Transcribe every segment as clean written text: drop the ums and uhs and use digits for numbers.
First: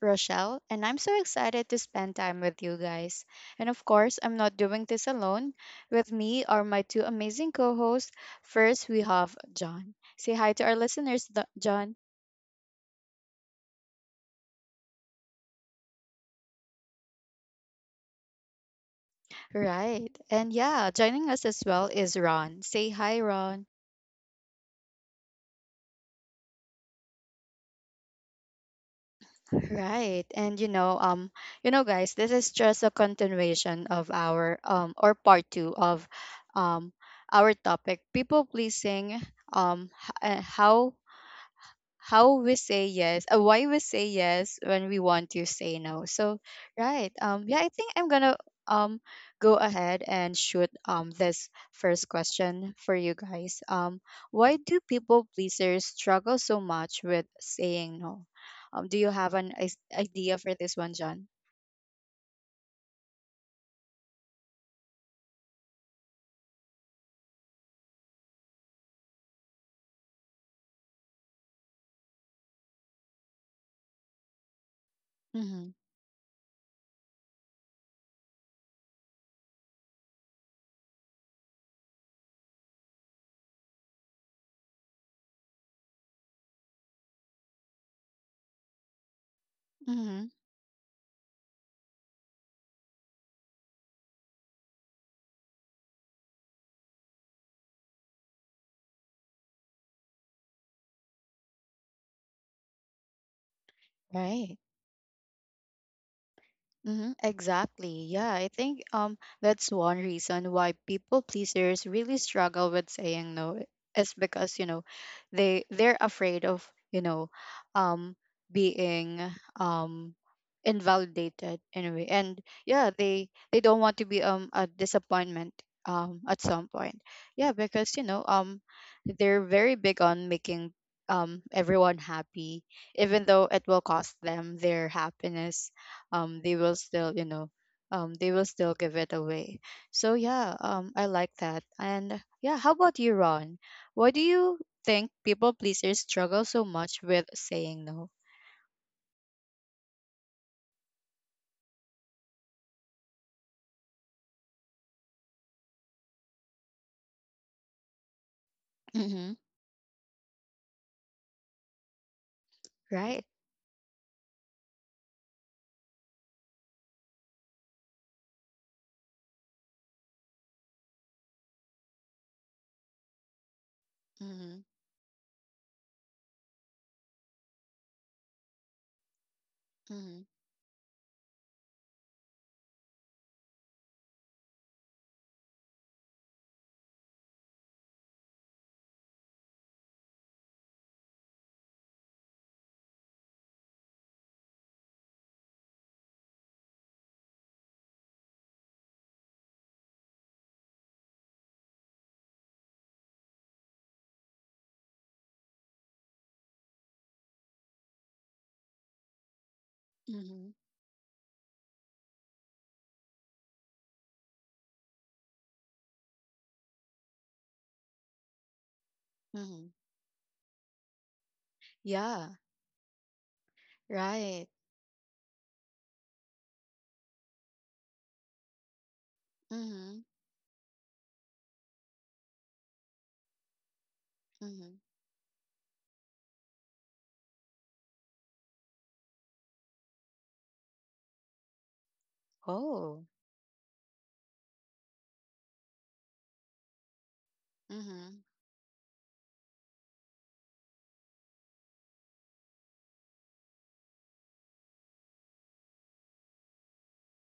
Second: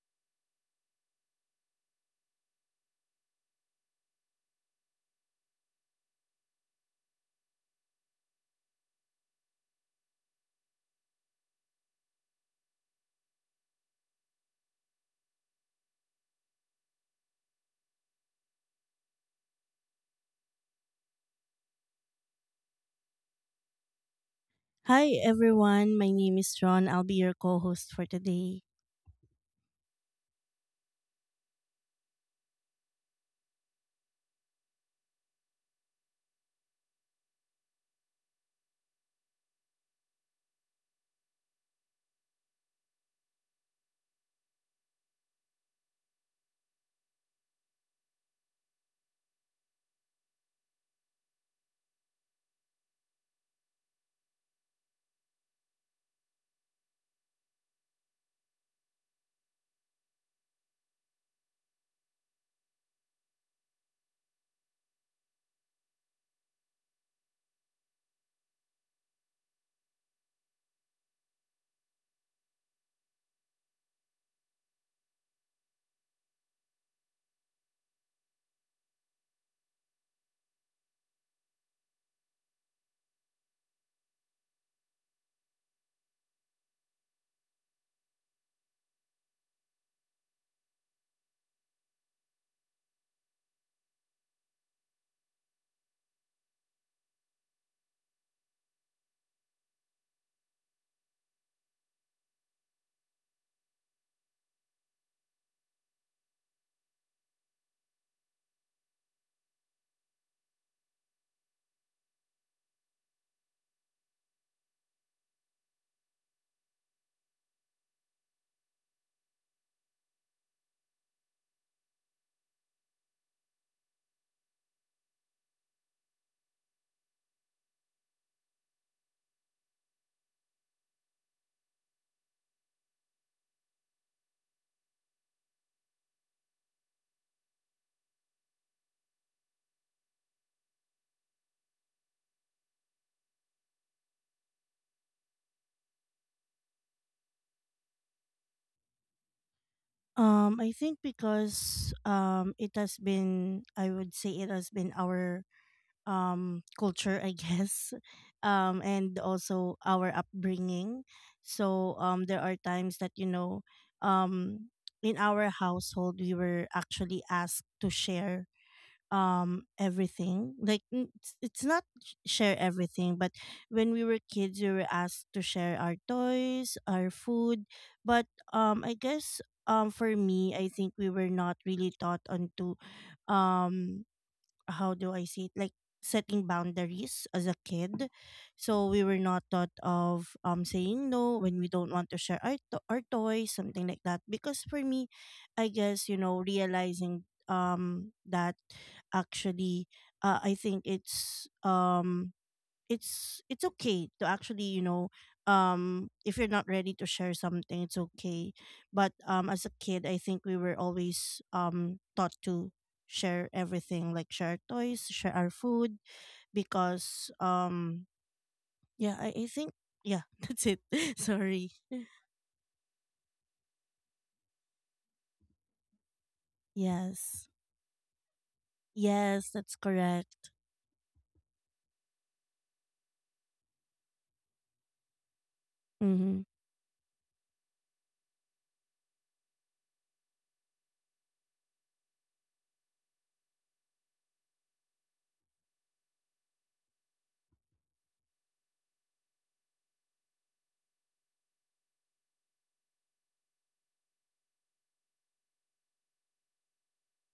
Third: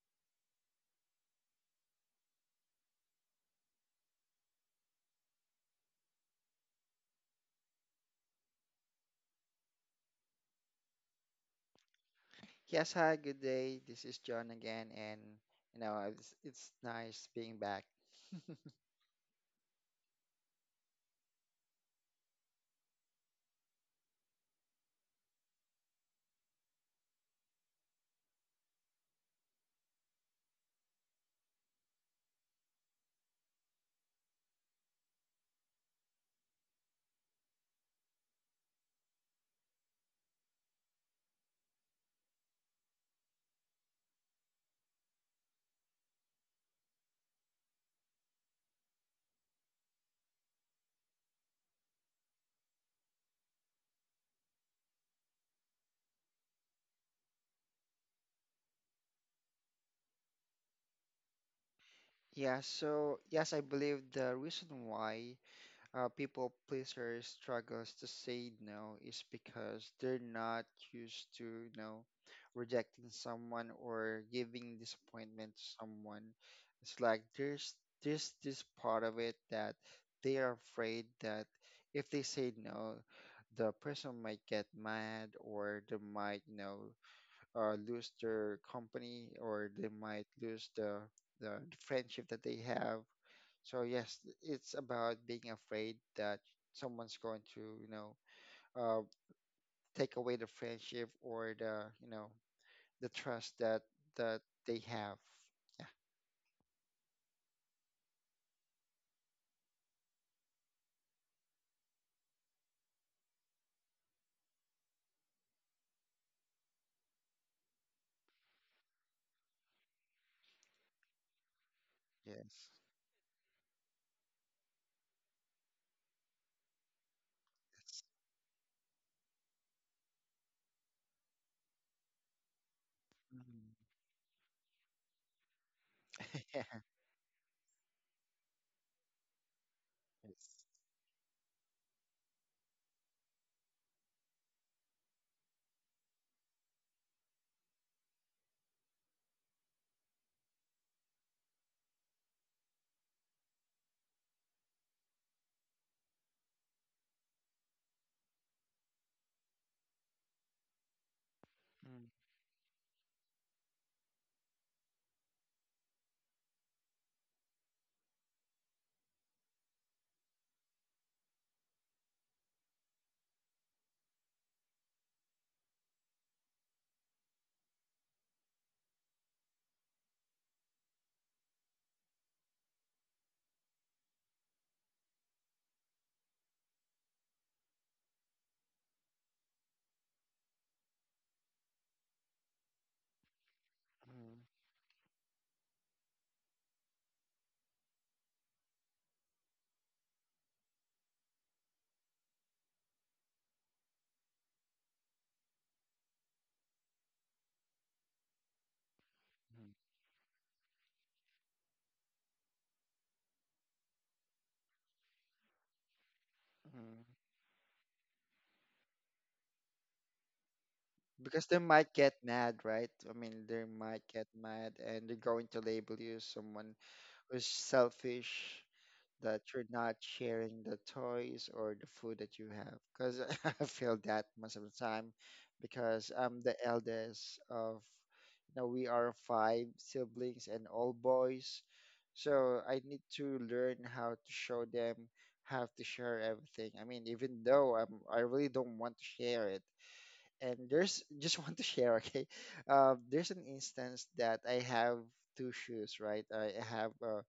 Rochelle, and I'm so excited to spend time with you guys. And of course, I'm not doing this alone. With me are my two amazing co hosts. First, we have John. Say hi to our listeners, John. Yes, hi, good day. This is John again, and it's nice being back. Right. And yeah, joining us as well is Ron. Say hi, Ron. Hi everyone, my name is John. I'll be your co-host for today. Right. And guys, this is just a continuation of our or part two of um our topic, people pleasing, um h- uh, how how we say yes, why we say yes when we want to say no. So, right. Yeah, I think I'm gonna um go ahead and shoot this first question for you guys. Why do people pleasers struggle so much with saying no? Do you have an idea for this one, John? Yeah, so yes, I believe the reason why people pleaser struggles to say no is because they're not used to rejecting someone or giving disappointment to Mm-hmm. someone. It's like there's this part of it that they are afraid that if they say no, the person might get mad, or they might lose their company, or they might Mm-hmm. lose the friendship that they have. So yes, it's about being afraid that someone's going to, uh, take away the friendship or the, the trust that that Right. they have. Mm-hmm, exactly. Yeah, I think that's one reason why people pleasers really struggle with saying no eh, is because, you know, they're afraid of, you know, um being um invalidated anyway. And Yes. yeah, they don't want to be a disappointment at some point. Yeah, because, you know, they're very big on making everyone happy even though it Mhm. will cost them their happiness, they will still, you know, they will still give it away. So yeah, Yes. I like that. And yeah, how about you, Ron? Why do you think people pleasers struggle so much with saying no? I think because it has been, I would say, it has been our culture, I guess. And Mm-hmm. also our upbringing. So Mm, there are times that Right. Um in our household we were actually asked to share everything like it's not share everything, but when we were kids Mm-hmm. we were asked to share our toys, our food. But I guess for Mm-hmm. me I think we were not really taught on to um how do I see it? Like setting boundaries as a kid. So we were not taught of saying no when we don't want to share our, our toys, something like that. mm, Because for me, I guess, you know, realizing that actually I think it's okay to actually, you know, if you're not ready to share something, it's okay. But as a mm, kid I think Mm-hmm. we were always taught to share everything, like share toys, share our food mm. because yeah, I Mm-hmm. think yeah. That's it. Because they Sorry. might get Yeah. mad, right? I mean, they might get Right. mad and they're going to label you as someone Yes. who's selfish, that Yes, you're that's not Mm-hmm. correct. sharing the toys or the food that you have. Because I feel that most of the Mm-hmm. time, because Mm-hmm. I'm the eldest of, we are five siblings and all boys. So I Oh. need to learn how to show them how to share everything. I mean, even though I'm, Mm-hmm. I really don't want to share it, and there's just want to share. Okay, there's an instance that I have two shoes, right? I have uh,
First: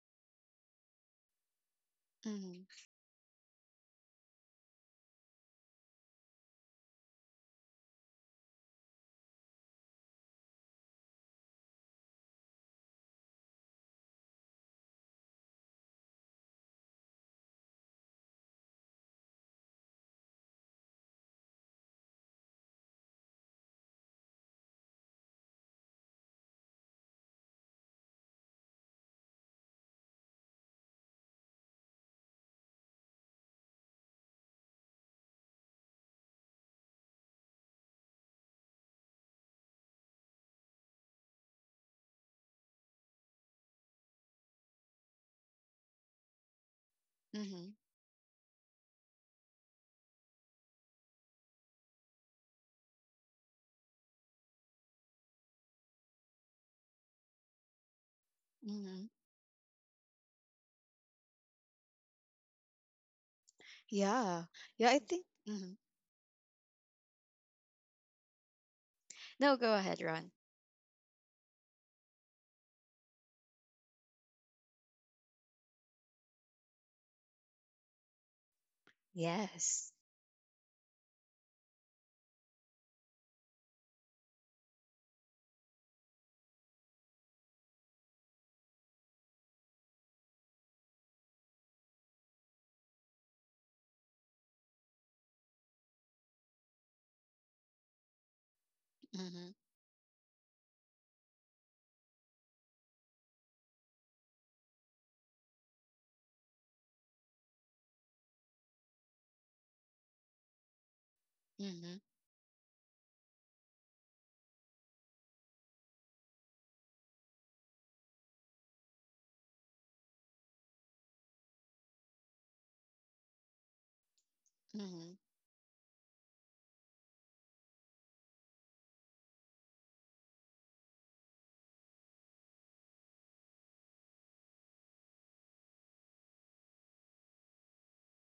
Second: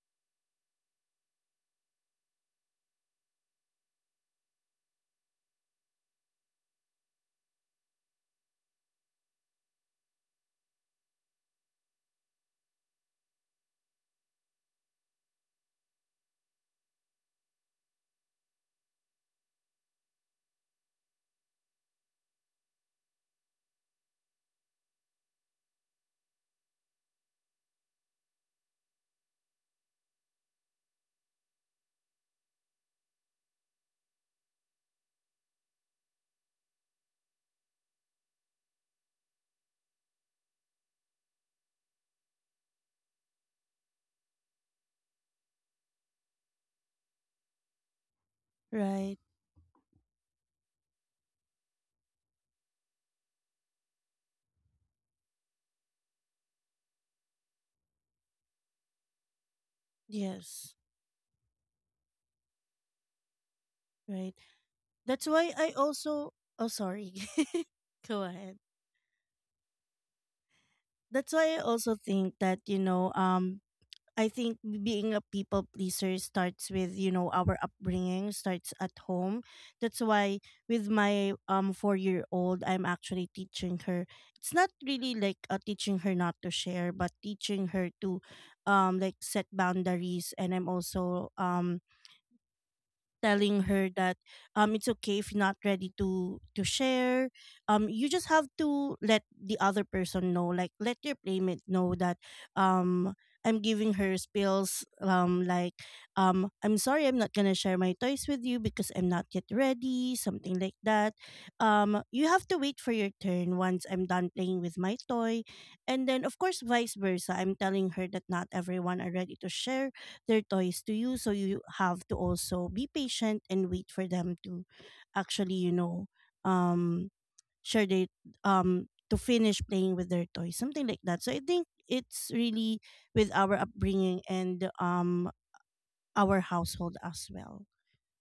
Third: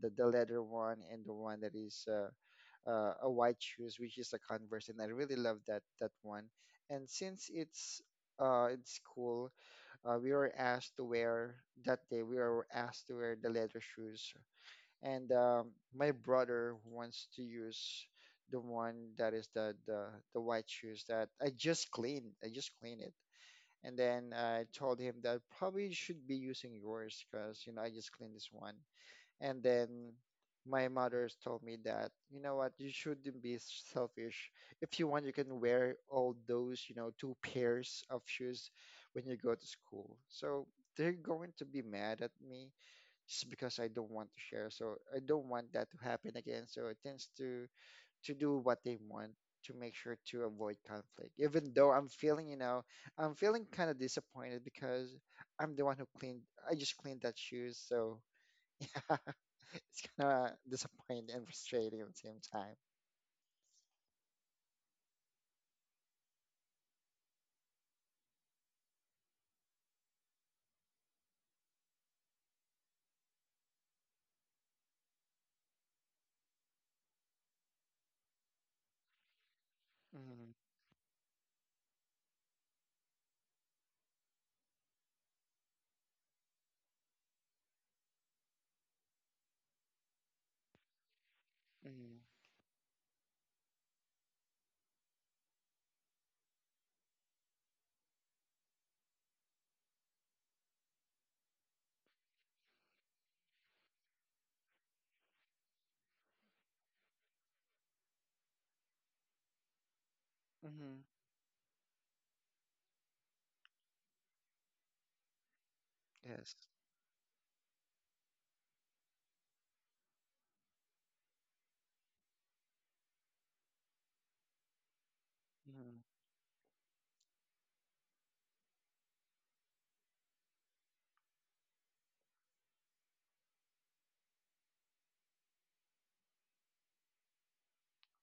the, the leather one, and the one that is Mm-hmm. A white shoes, which is a Converse, and I really love that one. And since it's in school, we were asked to wear that day we were asked to wear the leather shoes. And my brother wants to use the one that is the white shoes that I just cleaned. I just cleaned it. And then I told him that probably should be using yours because, I just cleaned this one. And then my mother's told me that, you know what, you shouldn't be selfish. If you want, you can wear all those, two pairs of shoes when you go to school. So they're going to be mad at me just because I don't want to share. So I don't want that to happen again. So it tends to Mm-hmm. Do what they Right. want to make sure to avoid conflict. Even though I'm feeling kind of disappointed because I'm the one who cleaned, I just cleaned that shoes. So Mm-hmm. yeah, it's kind of Yes. disappointing and frustrating at the same time. Right. Yeah. yeah i think That's why mm-hmm. I also, oh sorry. Go ahead. No, go ahead, Ron. That's why I also think that, you know, I think being a people pleaser starts with, you know, our upbringing, starts at home. Yes. That's why Mm-hmm. with my 4-year old I'm actually teaching her, it's not really like teaching her not to share, but teaching her to like set boundaries, and I'm also Mm-hmm. telling her that it's okay if you're not ready to share. Um, you just have to let Mm-hmm. the other person know, like let your playmate know that um I'm giving her spills, like I'm sorry, I'm not gonna share my toys with you because I'm not yet ready, something like Mm-hmm. that. Mm-hmm. Um, you have to wait for your turn once I'm done playing with my toy. And then of Yes. course, vice versa, I'm telling her that not everyone are ready to share their toys to you, so you have to also be patient and wait for them to Mm-hmm. actually, you Mm-hmm. know, um share their to finish playing with their toys, something like that. So I think it's really with our upbringing and our household as well.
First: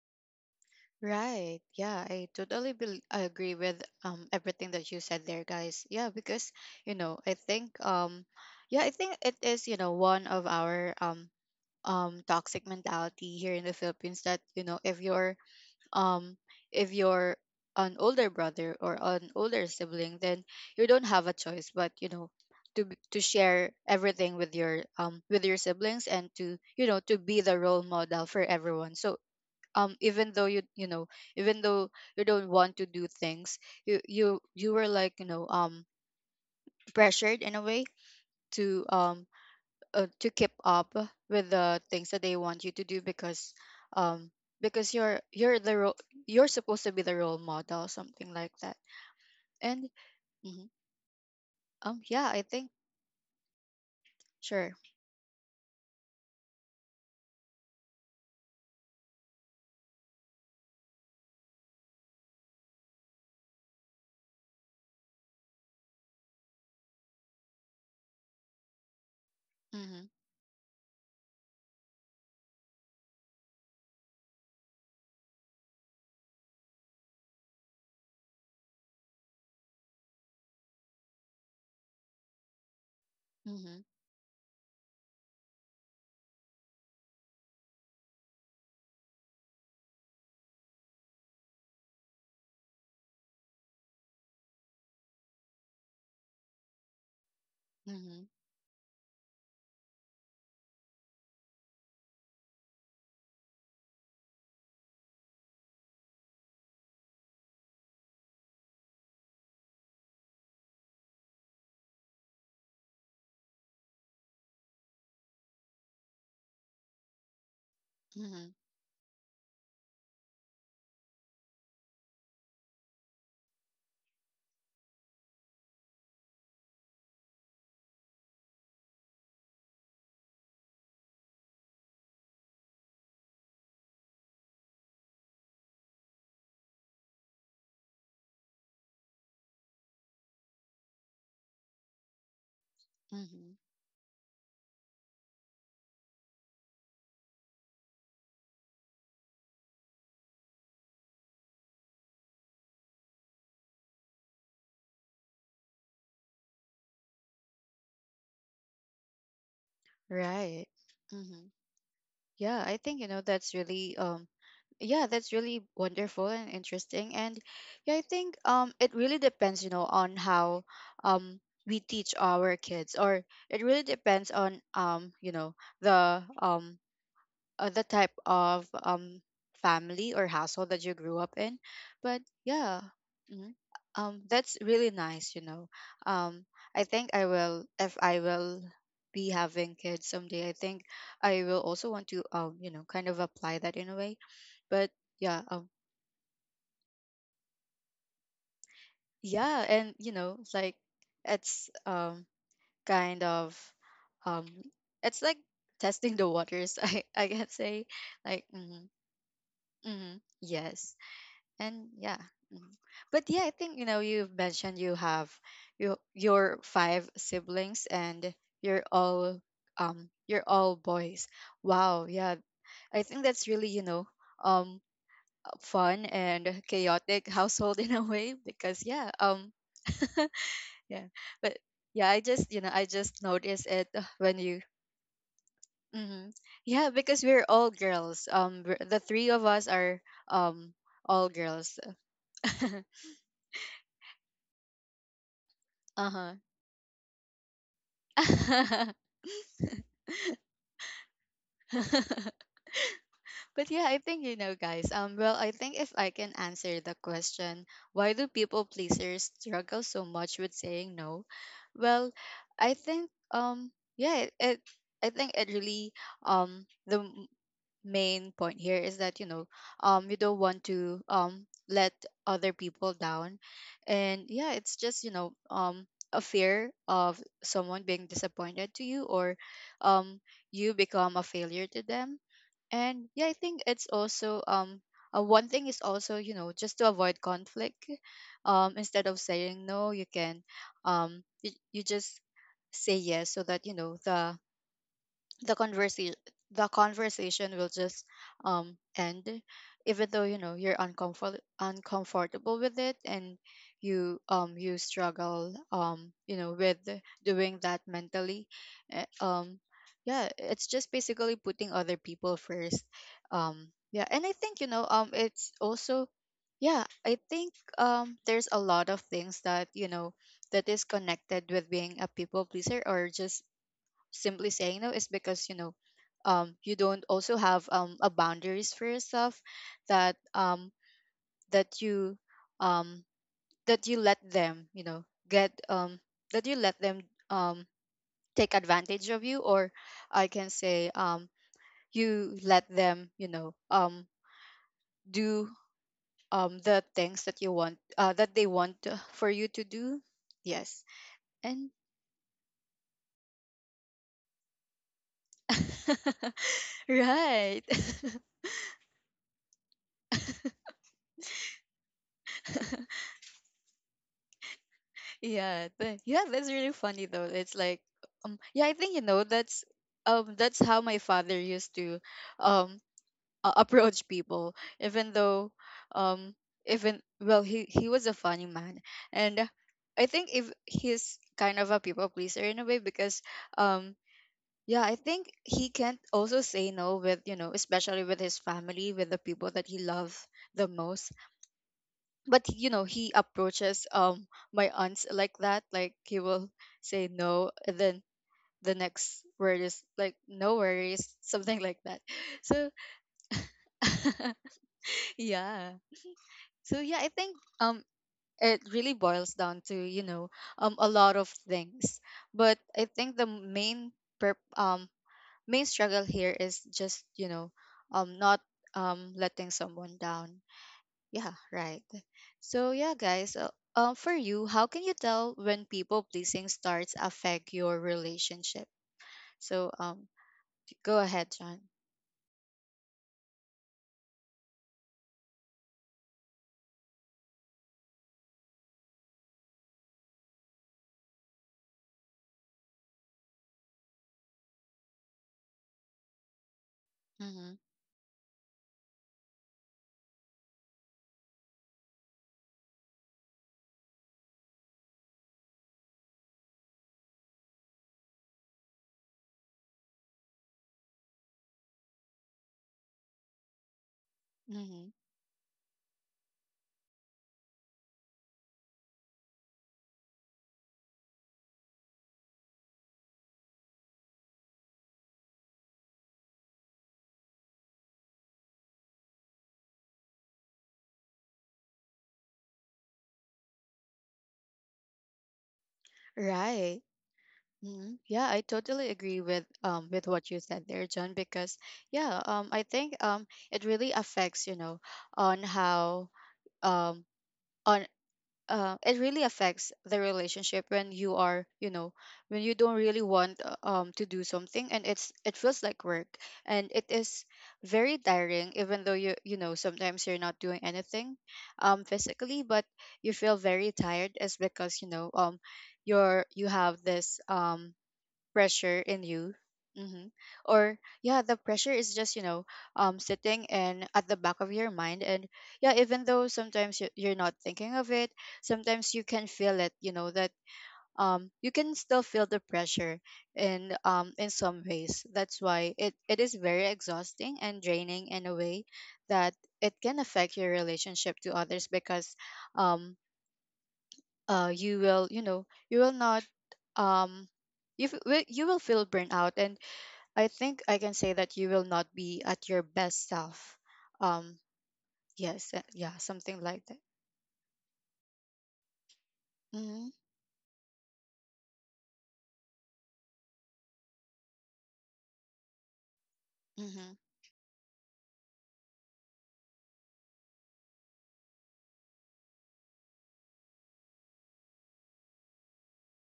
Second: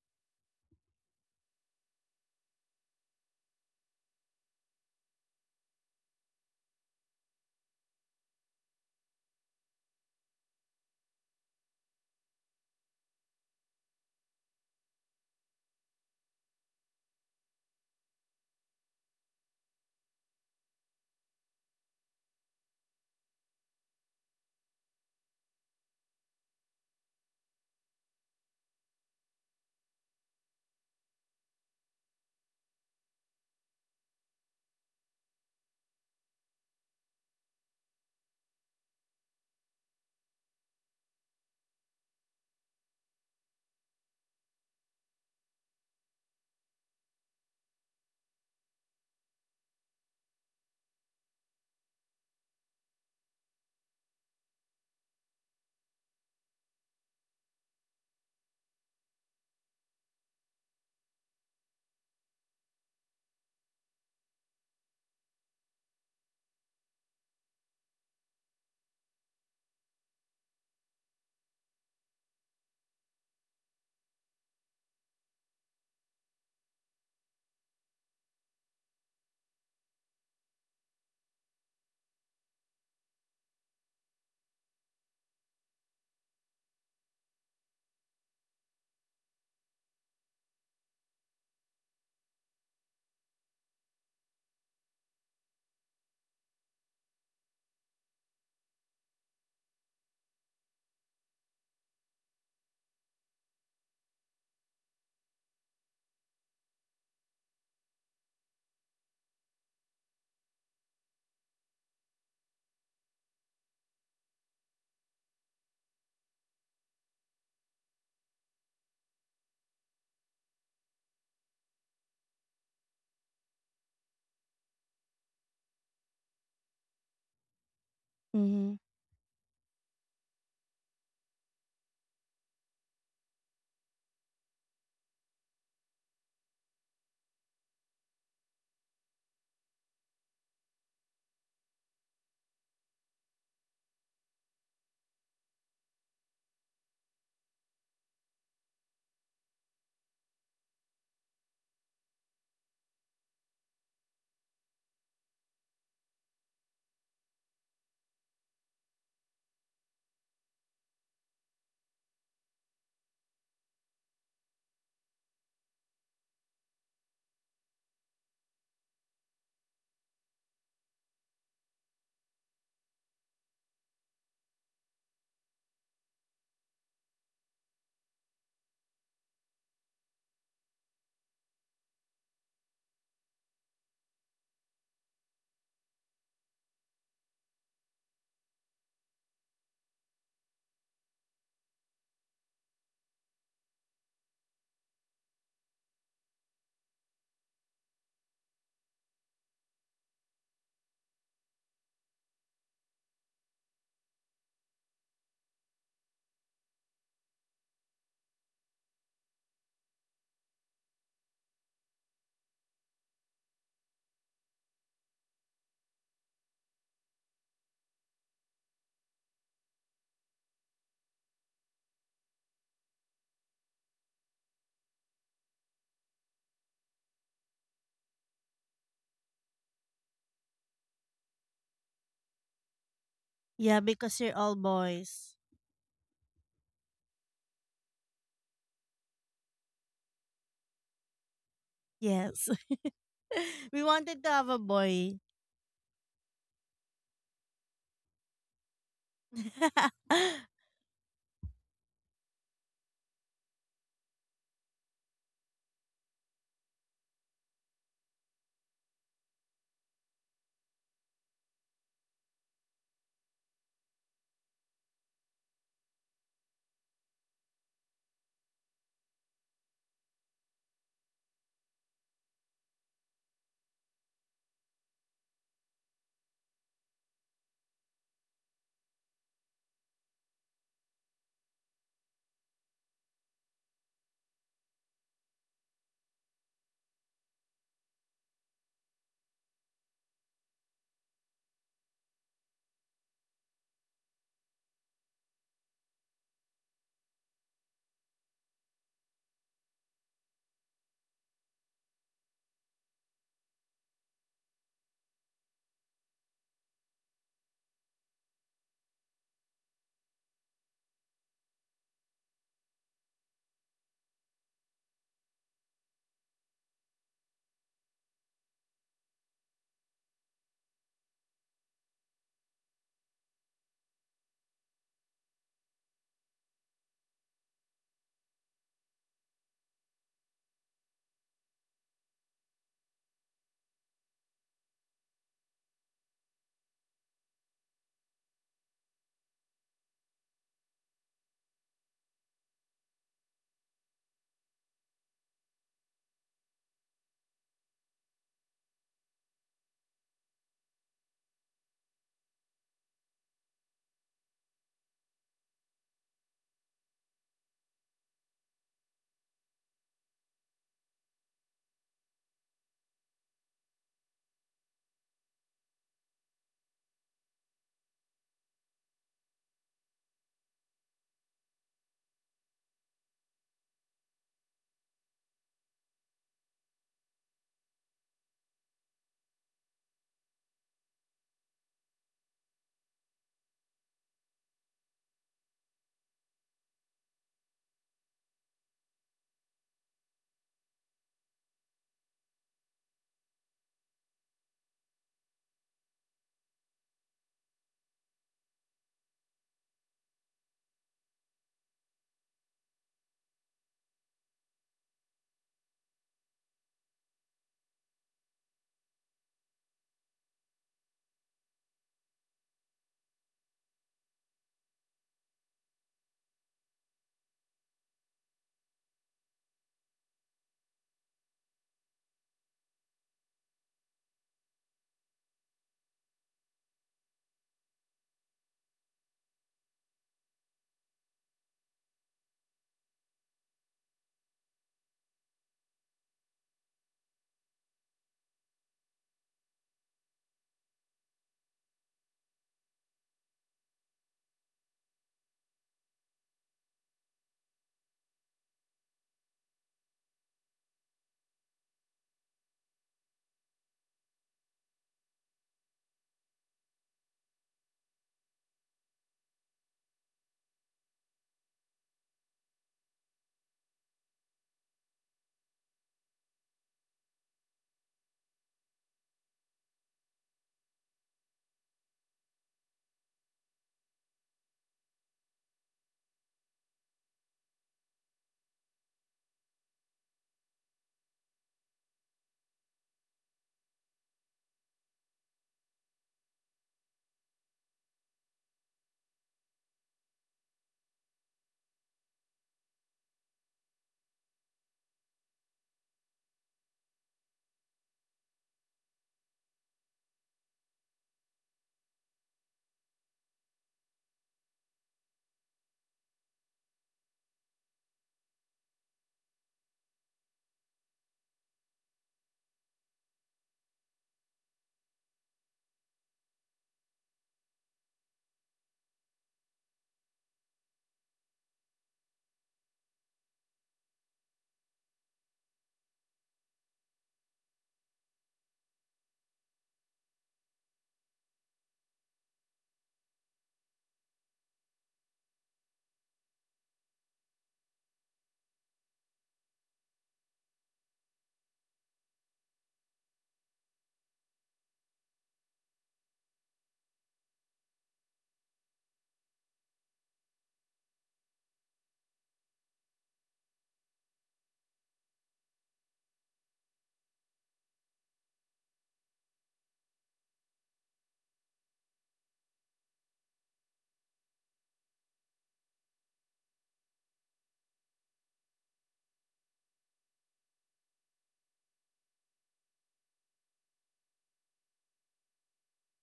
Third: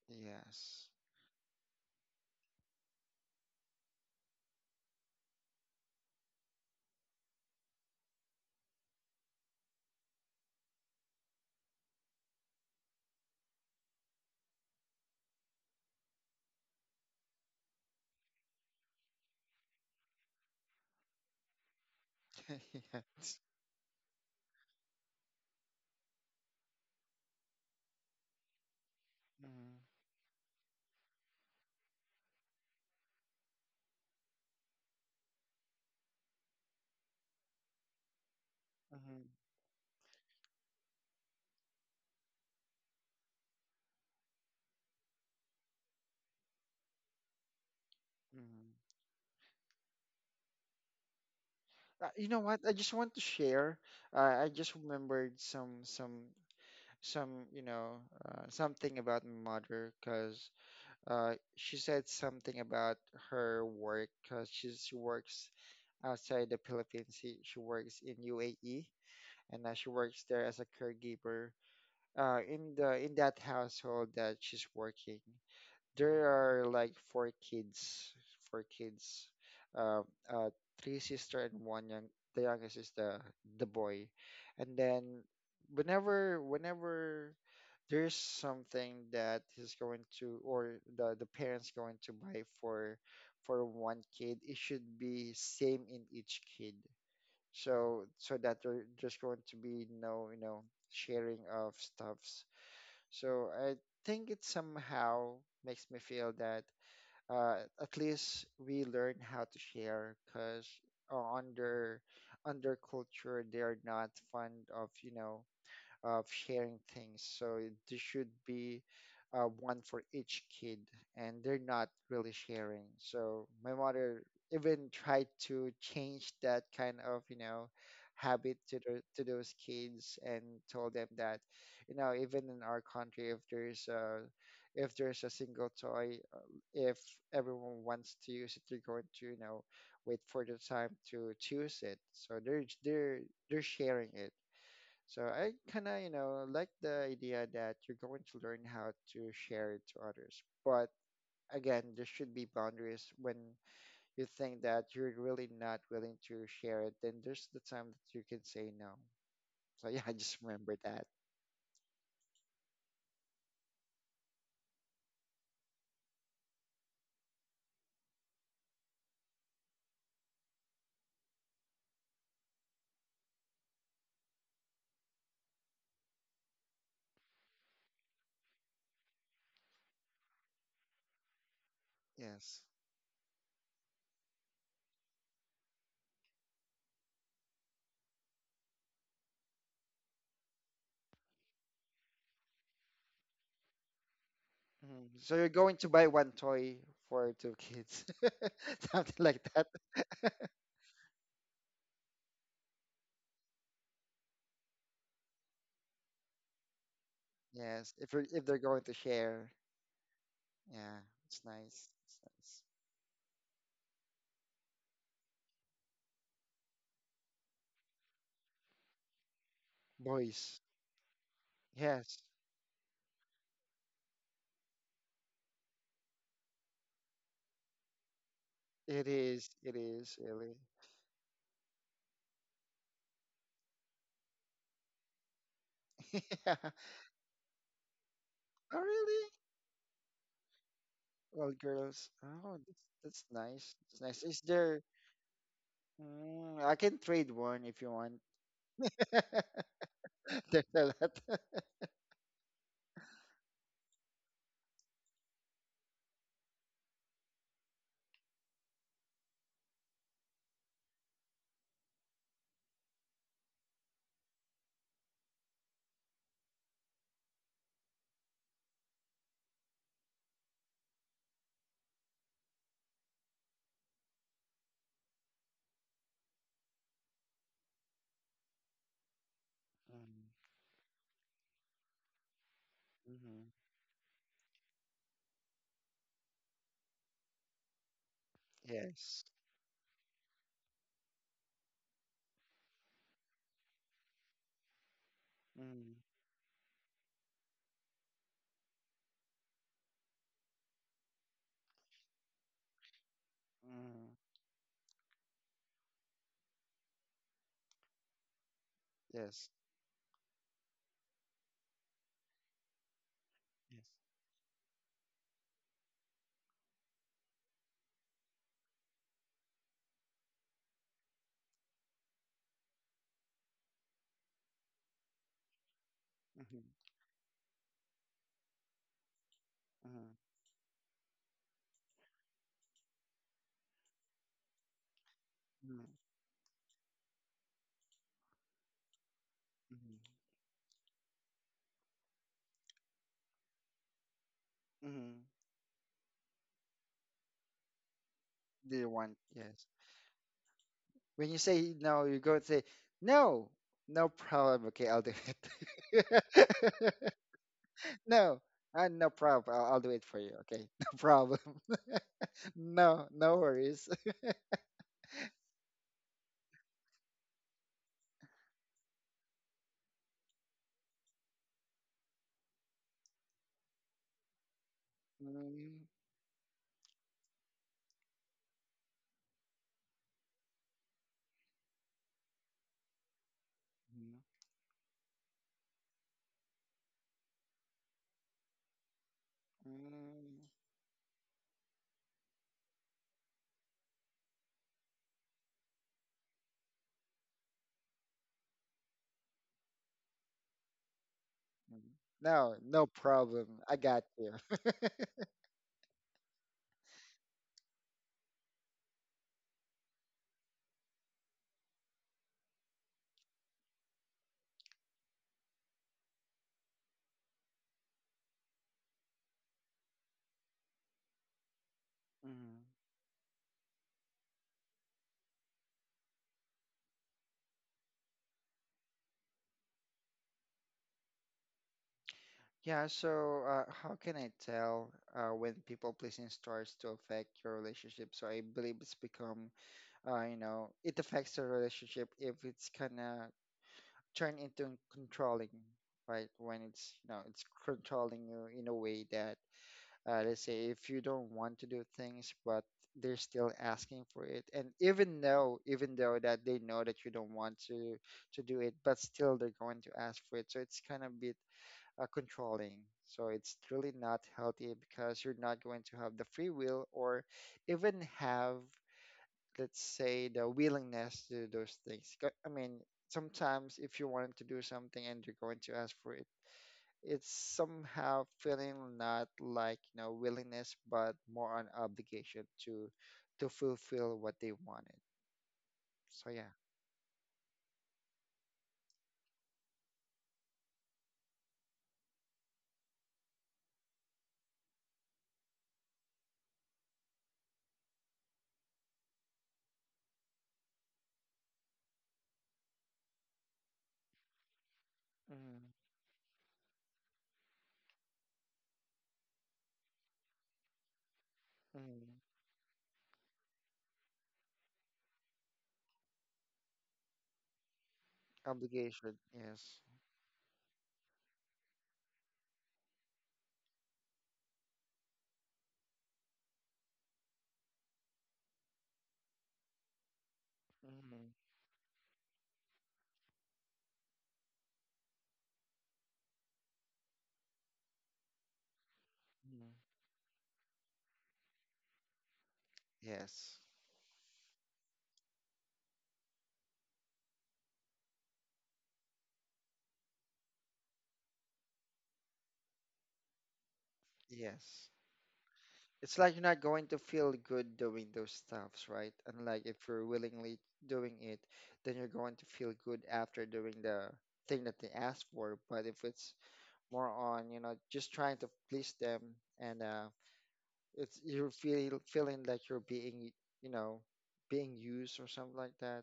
Yes. Right. Yeah, I totally bel agree with everything that you said there, guys. Yeah, because you know, I think yeah, I think it is, you know, one of our toxic mentality here in the Philippines that, you know, um if you're an older brother or an older sibling, then you don't have a choice but, you know, to Yeah. To share everything with your siblings and to, you know, to be the role model for everyone. So Hmm. Even though you know, even though you don't want to do things, you were like, you know, pressured in a way to Hmm. um to keep up with the things that they want you to do um because you're the role, you're supposed to be the role model, something like Hmm. that. And mhm, You yeah, know I what? I think just want to share. I just sure. remembered something about my mother, because she said something about her work, because she works outside the Philippines. She works in UAE, and now she Mm-hmm. works there as a caregiver. In that household that she's working, there are like four kids, uh, uh, three sister and one young. The youngest is the Mm-hmm. boy, and then whenever there's something that is going to or the parents going to buy for one kid, it should be same in each kid. So Mm-hmm. That there's going to be no sharing of stuffs. So I think it somehow makes me feel that at least we learn how to share because under under culture they're not fond of, sharing things. So there should Mm-hmm. be one for each kid, and they're not really sharing. So my mother even tried to change that kind of, habit Mm-hmm. to to those kids and told them that, you know, even in our country, if there's a single toy, if everyone wants to use it, they're going to, wait for the time to choose it. So they're they're Right. Hmm. they're sharing it. So I kind of, like the idea that you're going to learn how to share it to others. But again, there should be boundaries when you think that you're really not willing to share it, then there's the time that you can say no. So yeah, I just Right. remember that. Mhm. Yeah, I think you know that's really yeah, that's really wonderful and interesting. And yeah, I think it really depends, you know, on how um we teach our kids, or it really depends on you know, the um the type of family or household that you grew up in. But Yes. yeah, mhm. That's really nice, you know. um I think I will if I will be having kids someday, I think I will also want to you know, kind of apply that in a way. But Mhm. So yeah, you're going to buy one toy for two kids, something like that. yeah. And you know, like it's kind of um it's like testing the waters I can say Yes, if like. they're going Mm-hmm. to share, Mm-hmm. Yes. yeah, it's nice. And It's yeah. nice. Mhm. But yeah, I think you know you've mentioned you have, your five siblings and you're all you're Boys, all boys. Wow, yes, yeah. I think that's really, you know, um fun and chaotic household in a way because it yeah, is. It is really. yeah. But yeah, I just, you know, I just noticed Yeah, it because you're when all you boys. hmm. Yeah. Yeah, because we're all girls. Um, Oh, the really? three of us are um all Well, girls. girls. Yes. Oh, that's nice. We That's wanted nice. to Is have a there? boy. Uh-huh. Mm, I can trade one if you want. There's a lot. But yeah, I think you know, guys. Well, I think if I can answer the question, why do people pleasers struggle so much with saying no? Well, I think yeah, it I think it really um the m- main point here is that you know you don't want to let other people down, and yeah, it's just you know a fear of someone being disappointed to you, or um you become a failure to them. And yeah, I Mm-hmm. think it's also one thing is also you know, just to avoid conflict. Instead of Yes. saying no, you can you just say yes so that you know the the Mm, conversation conversation will just end even though you know you're uncomfortable with it, and mm, you you struggle, you know, with doing that mentally. Eh, yes. Yes. Yeah, it's just basically putting other people first. Yeah, and I think, you know, it's also, yeah, I think there's a lot of things that you know that is connected with being a people pleaser or just simply saying no, is because you know, Mm-hmm. you don't also have a boundaries for yourself, that Mm-hmm. um, that you um, let them you know get Mm-hmm. That you let them um, take advantage of you, or I can say you let them you know Mm-hmm. do the things that you want that they Do want you want? for you to Yes. do. Yes. When you And say no, you go and say no. No problem. Okay, I'll do it. right. no, no problem. I'll do it for you. Okay, no problem. No, no worries. Yeah, yeah, that's really funny though. It's like, yeah, I think you know that's how my father used to um approach people, even though Mm, um even, well, he was a funny man, and I think if he's kind of a people pleaser in a way because um mm, yeah, I think he can't also say no with, you know, especially with his family, with the people that he loves mm, the most. But you know, he approaches my aunts like that, like he will say no and then the next word is like no worries something like mm. that No, so no problem. I got you. yeah. So yeah, I think um it really boils down to you know, a lot of things, but I think the main per- um main struggle here is just you know, not letting someone down. Yeah, right. Mhm. So yeah, guys, for you, how can you tell when people pleasing starts affect your relationship? So go ahead, John. Yeah, so how can I tell when people pleasing starts to affect your relationship? So I believe it's become, you know, it affects the relationship if it's kind of turned into controlling, right? When it's Mm-hmm. controlling you in a way that let's say if you don't want to do things but they're still asking for it, and even though that they know that you don't want to do it, but still they're going to ask for it. So it's kind of a bit controlling, so it's really not healthy Mm-hmm. because you're not going to have the free will, or even have, let's say, the willingness to do those things. 'Cause, I mean, sometimes if you want to do something and you're going to ask for it, it's somehow feeling not like, willingness, but more on obligation to fulfill what they wanted. So yeah. Right. Mm-hmm. Yeah, I totally agree with what you said there, John. Because yeah, I think it really affects, you know, on how um on it really affects the relationship when you are, you know, when you don't really want to do something and it's, it feels Mm, like work and it is very tiring even though you know, sometimes you're not doing anything mm, physically, but you feel very tired, is because you know you're, you have this pressure in obligation, you. yes. Hmm. Or yeah, the pressure is just, you know, sitting and at the back of your mind, and yeah, even though sometimes you're not thinking of it, sometimes you can feel it, you know, that Mm, you can still feel the pressure in some ways. That's why it it is very exhausting and draining in a way, that mm. it can affect your relationship to others, because um Yes, you will, you know, you will not um you will feel burnout, and I think I can say that you will not be at your best self. Um, yes, yes, yeah, it's like something you're not like that. going to feel good doing those stuffs, right? And like, if Mm-hmm. you're willingly doing it, then you're going to feel good after doing the thing that they asked for. But if it's Mm-hmm. more on just trying to please them, and it's feeling like you're being you know being used or something like that,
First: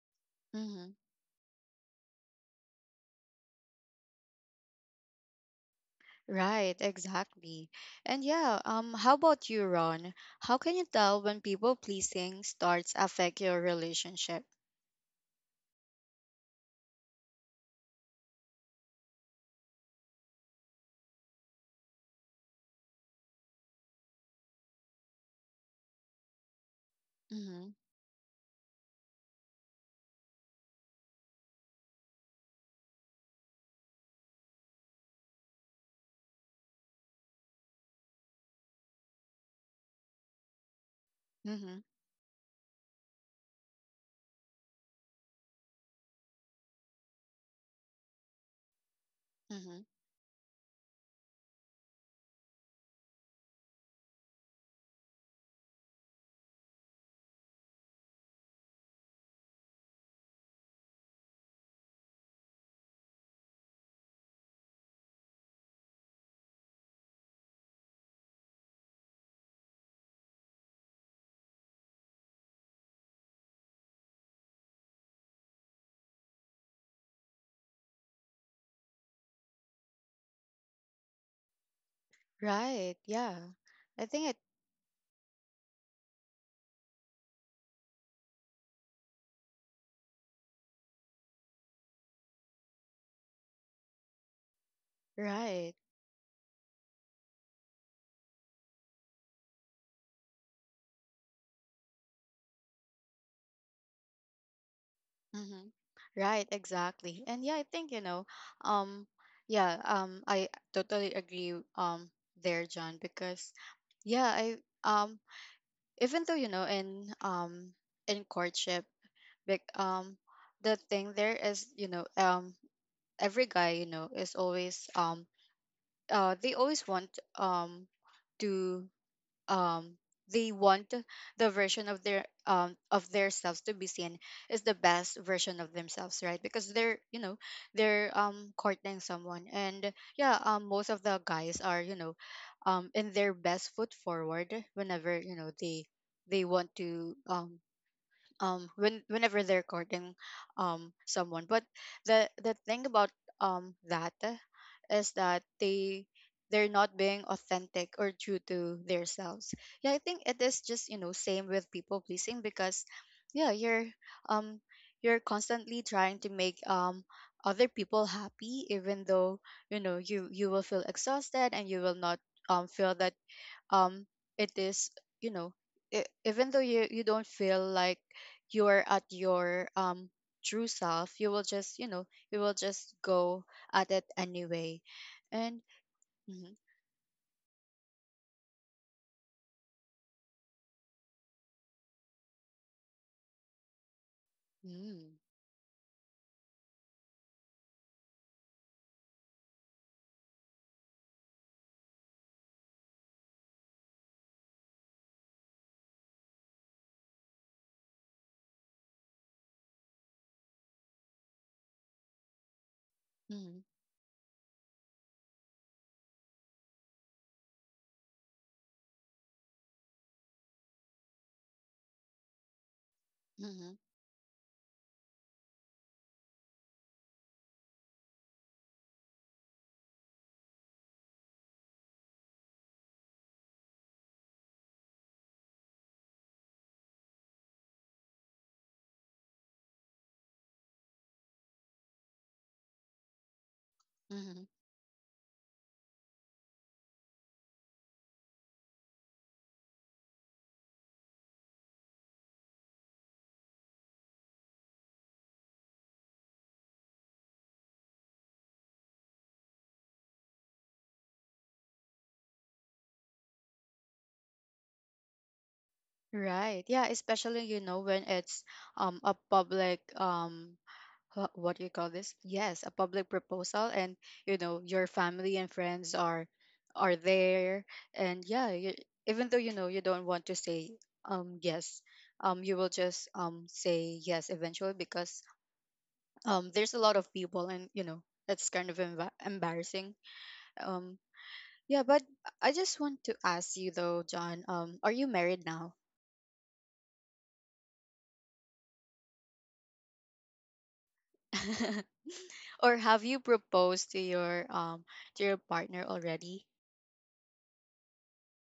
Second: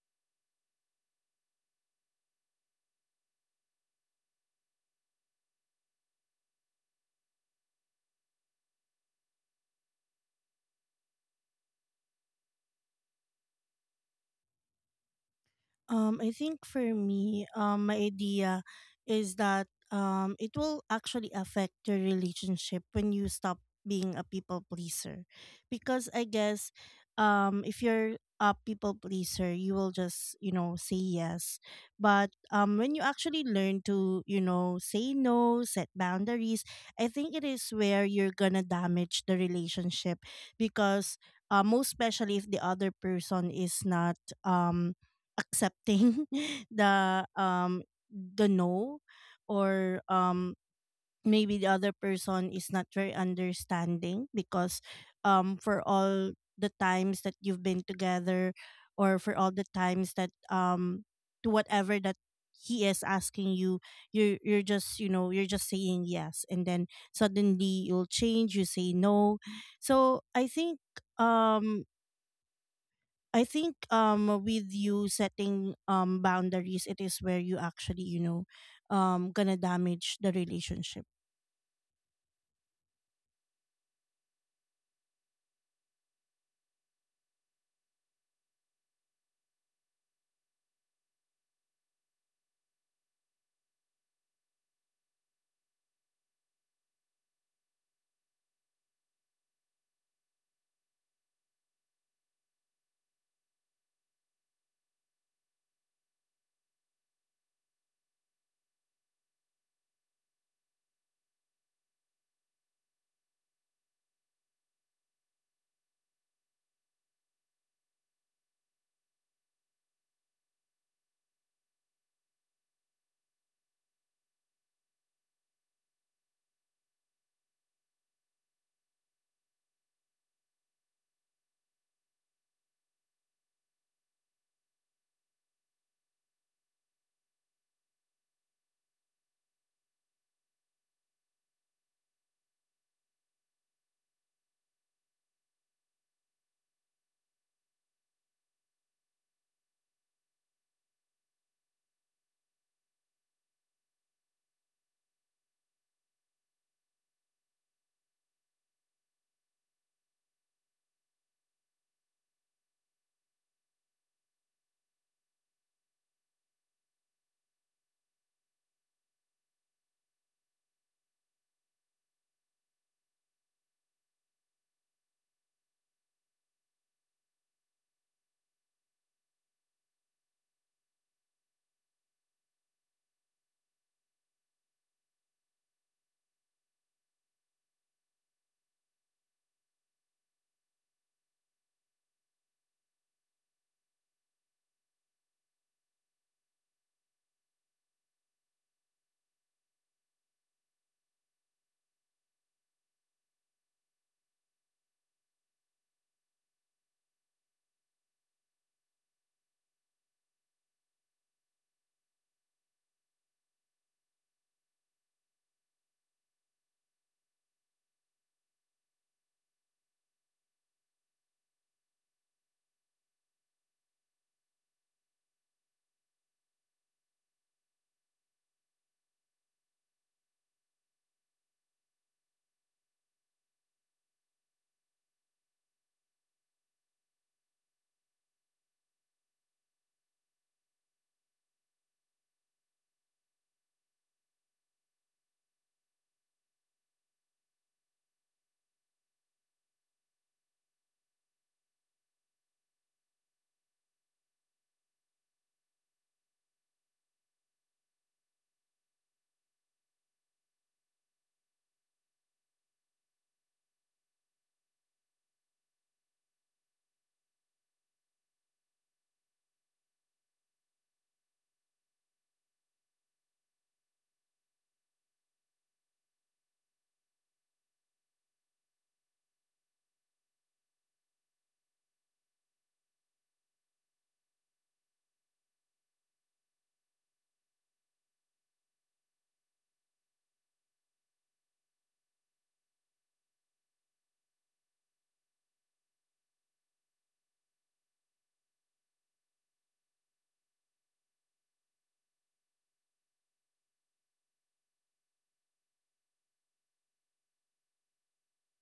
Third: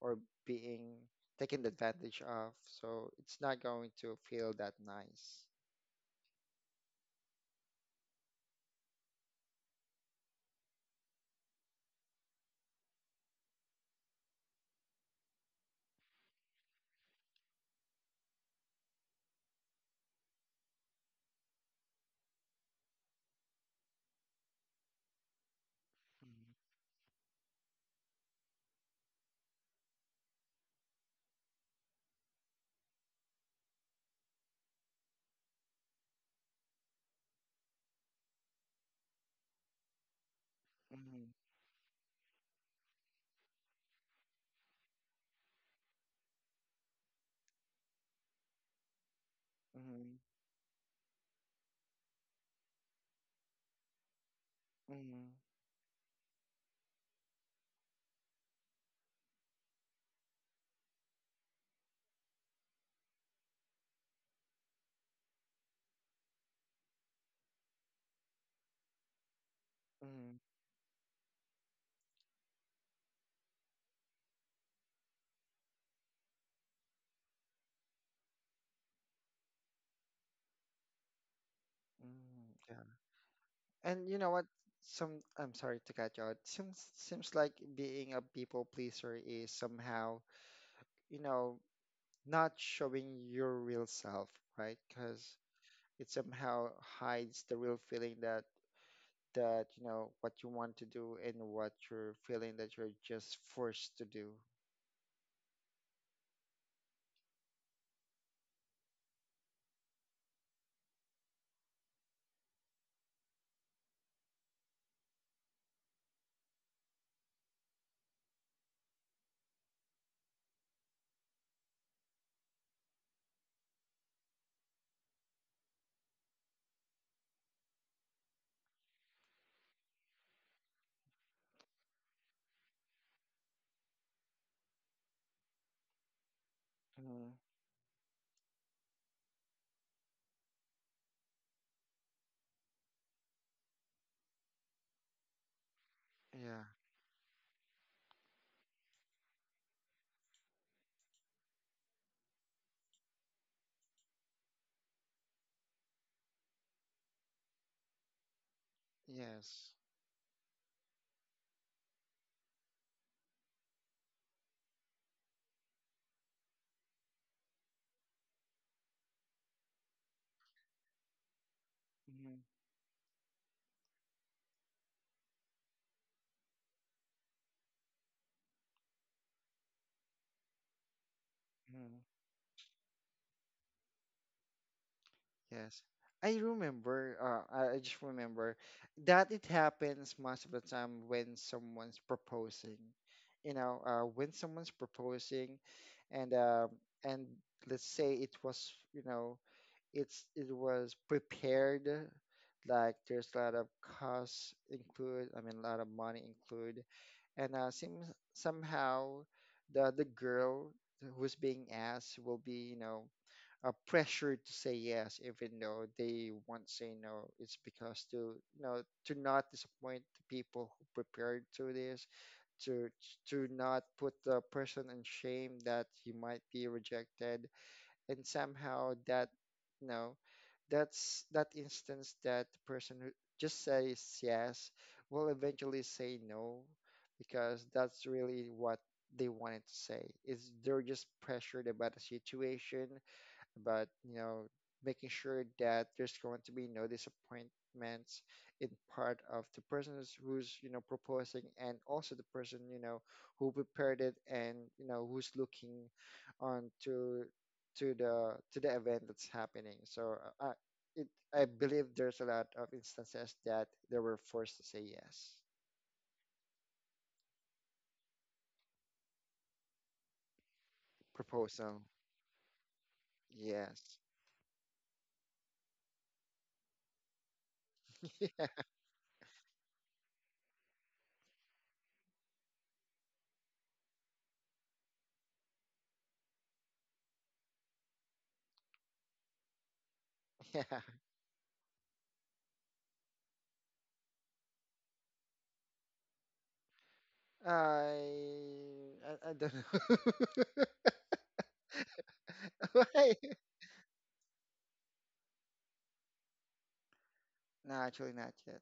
or being Mm-hmm. taken advantage of, so it's not going to feel that nice. Right, exactly. And yeah, how about you, Ron? How can you tell when people pleasing starts affect your relationship? I think for me, my idea is that it will actually affect your relationship when you stop being a people pleaser, because I guess Mm-hmm. if you're a people pleaser, you will just, you know, say yes. But when you actually learn to, you know, say no, set boundaries, I think it is where you're gonna damage the relationship because Mhm. Mm-hmm. most especially if the other person is not um accepting the um the no, Mm-hmm. or Mhm. Maybe the other person is not very understanding because Mhm. For all the times that you've been together, or for all the times that to whatever that he is asking you, you're just, you know, you're just saying yes, and then suddenly you'll change, you say no. So Mhm. I think um I think with you setting boundaries, it is where you actually, you know, gonna damage the relationship. Mm, yeah. Right, yeah. I And you know think it. what? Some I'm sorry to cut you out. Seems like being a people pleaser is somehow, you know, not showing your real self, right? Because Right. it somehow hides the real feeling that you know what you want to do and what you're feeling that you're just forced to do. Mm-hmm. Right, exactly. And yeah, I think, you know, um, yeah, I totally agree, there, John, because yeah, um, even though, you know, in courtship, like, the thing there is, you know, every guy, you know, is always, uh, they always want, um, to um they want the version of their selves to be seen, is the best version of themselves, right? Because they're, you Mm. know, they're courting someone. And yeah, most of the guys are, you know, in their best foot forward whenever, you know, they Yeah. want to whenever they're courting someone. But the thing about that is that they're not being authentic or true to themselves. Yes. Yeah, I think it is just, you know, same with people pleasing, because yeah, you're, um you're constantly trying to make other people happy, even though, you know, you will feel exhausted and you will not Mm-hmm. Feel that um it is, you know. Even though you don't feel like you are at your true self, you will just, you know, you will just go at it anyway. And Yes. I mhm. remember, I just remember that it happens most of the time when someone's proposing. When someone's Mm. proposing, and and let's say it was, it was prepared, like there's a lot of costs include, I mean, a lot of money include, and seems somehow the girl who's being asked will be, Mhm. Pressured to say yes, even though they won't say no. It's because, to you know to not disappoint the people who prepared to this to to Mhm. not put the person in shame that he might be rejected. And somehow you know that's that instance that the person who just says yes will eventually say no, because that's really what they wanted to say, is they're just pressured about the situation. But Mhm. making sure that there's going to be no disappointments in part of the person who's proposing, and also the person who prepared it, and who's looking on to the event that's happening. So it, I believe there's a lot of instances that they were forced to say yes. Right, yeah, especially, you know, when it's a public, what do you Proposal. call this? Yes, a public proposal. And Yes. you know your family and friends are there, and Yeah. yeah, you, even though you know you don't want to say yes, you will just say yes eventually, because there's a lot of people, and you know that's kind of embarrassing. Yeah. Um yeah, but I just want to ask you though, John, are you married now? I I don't know. Or have Why? you proposed to your partner already? No, actually not yet.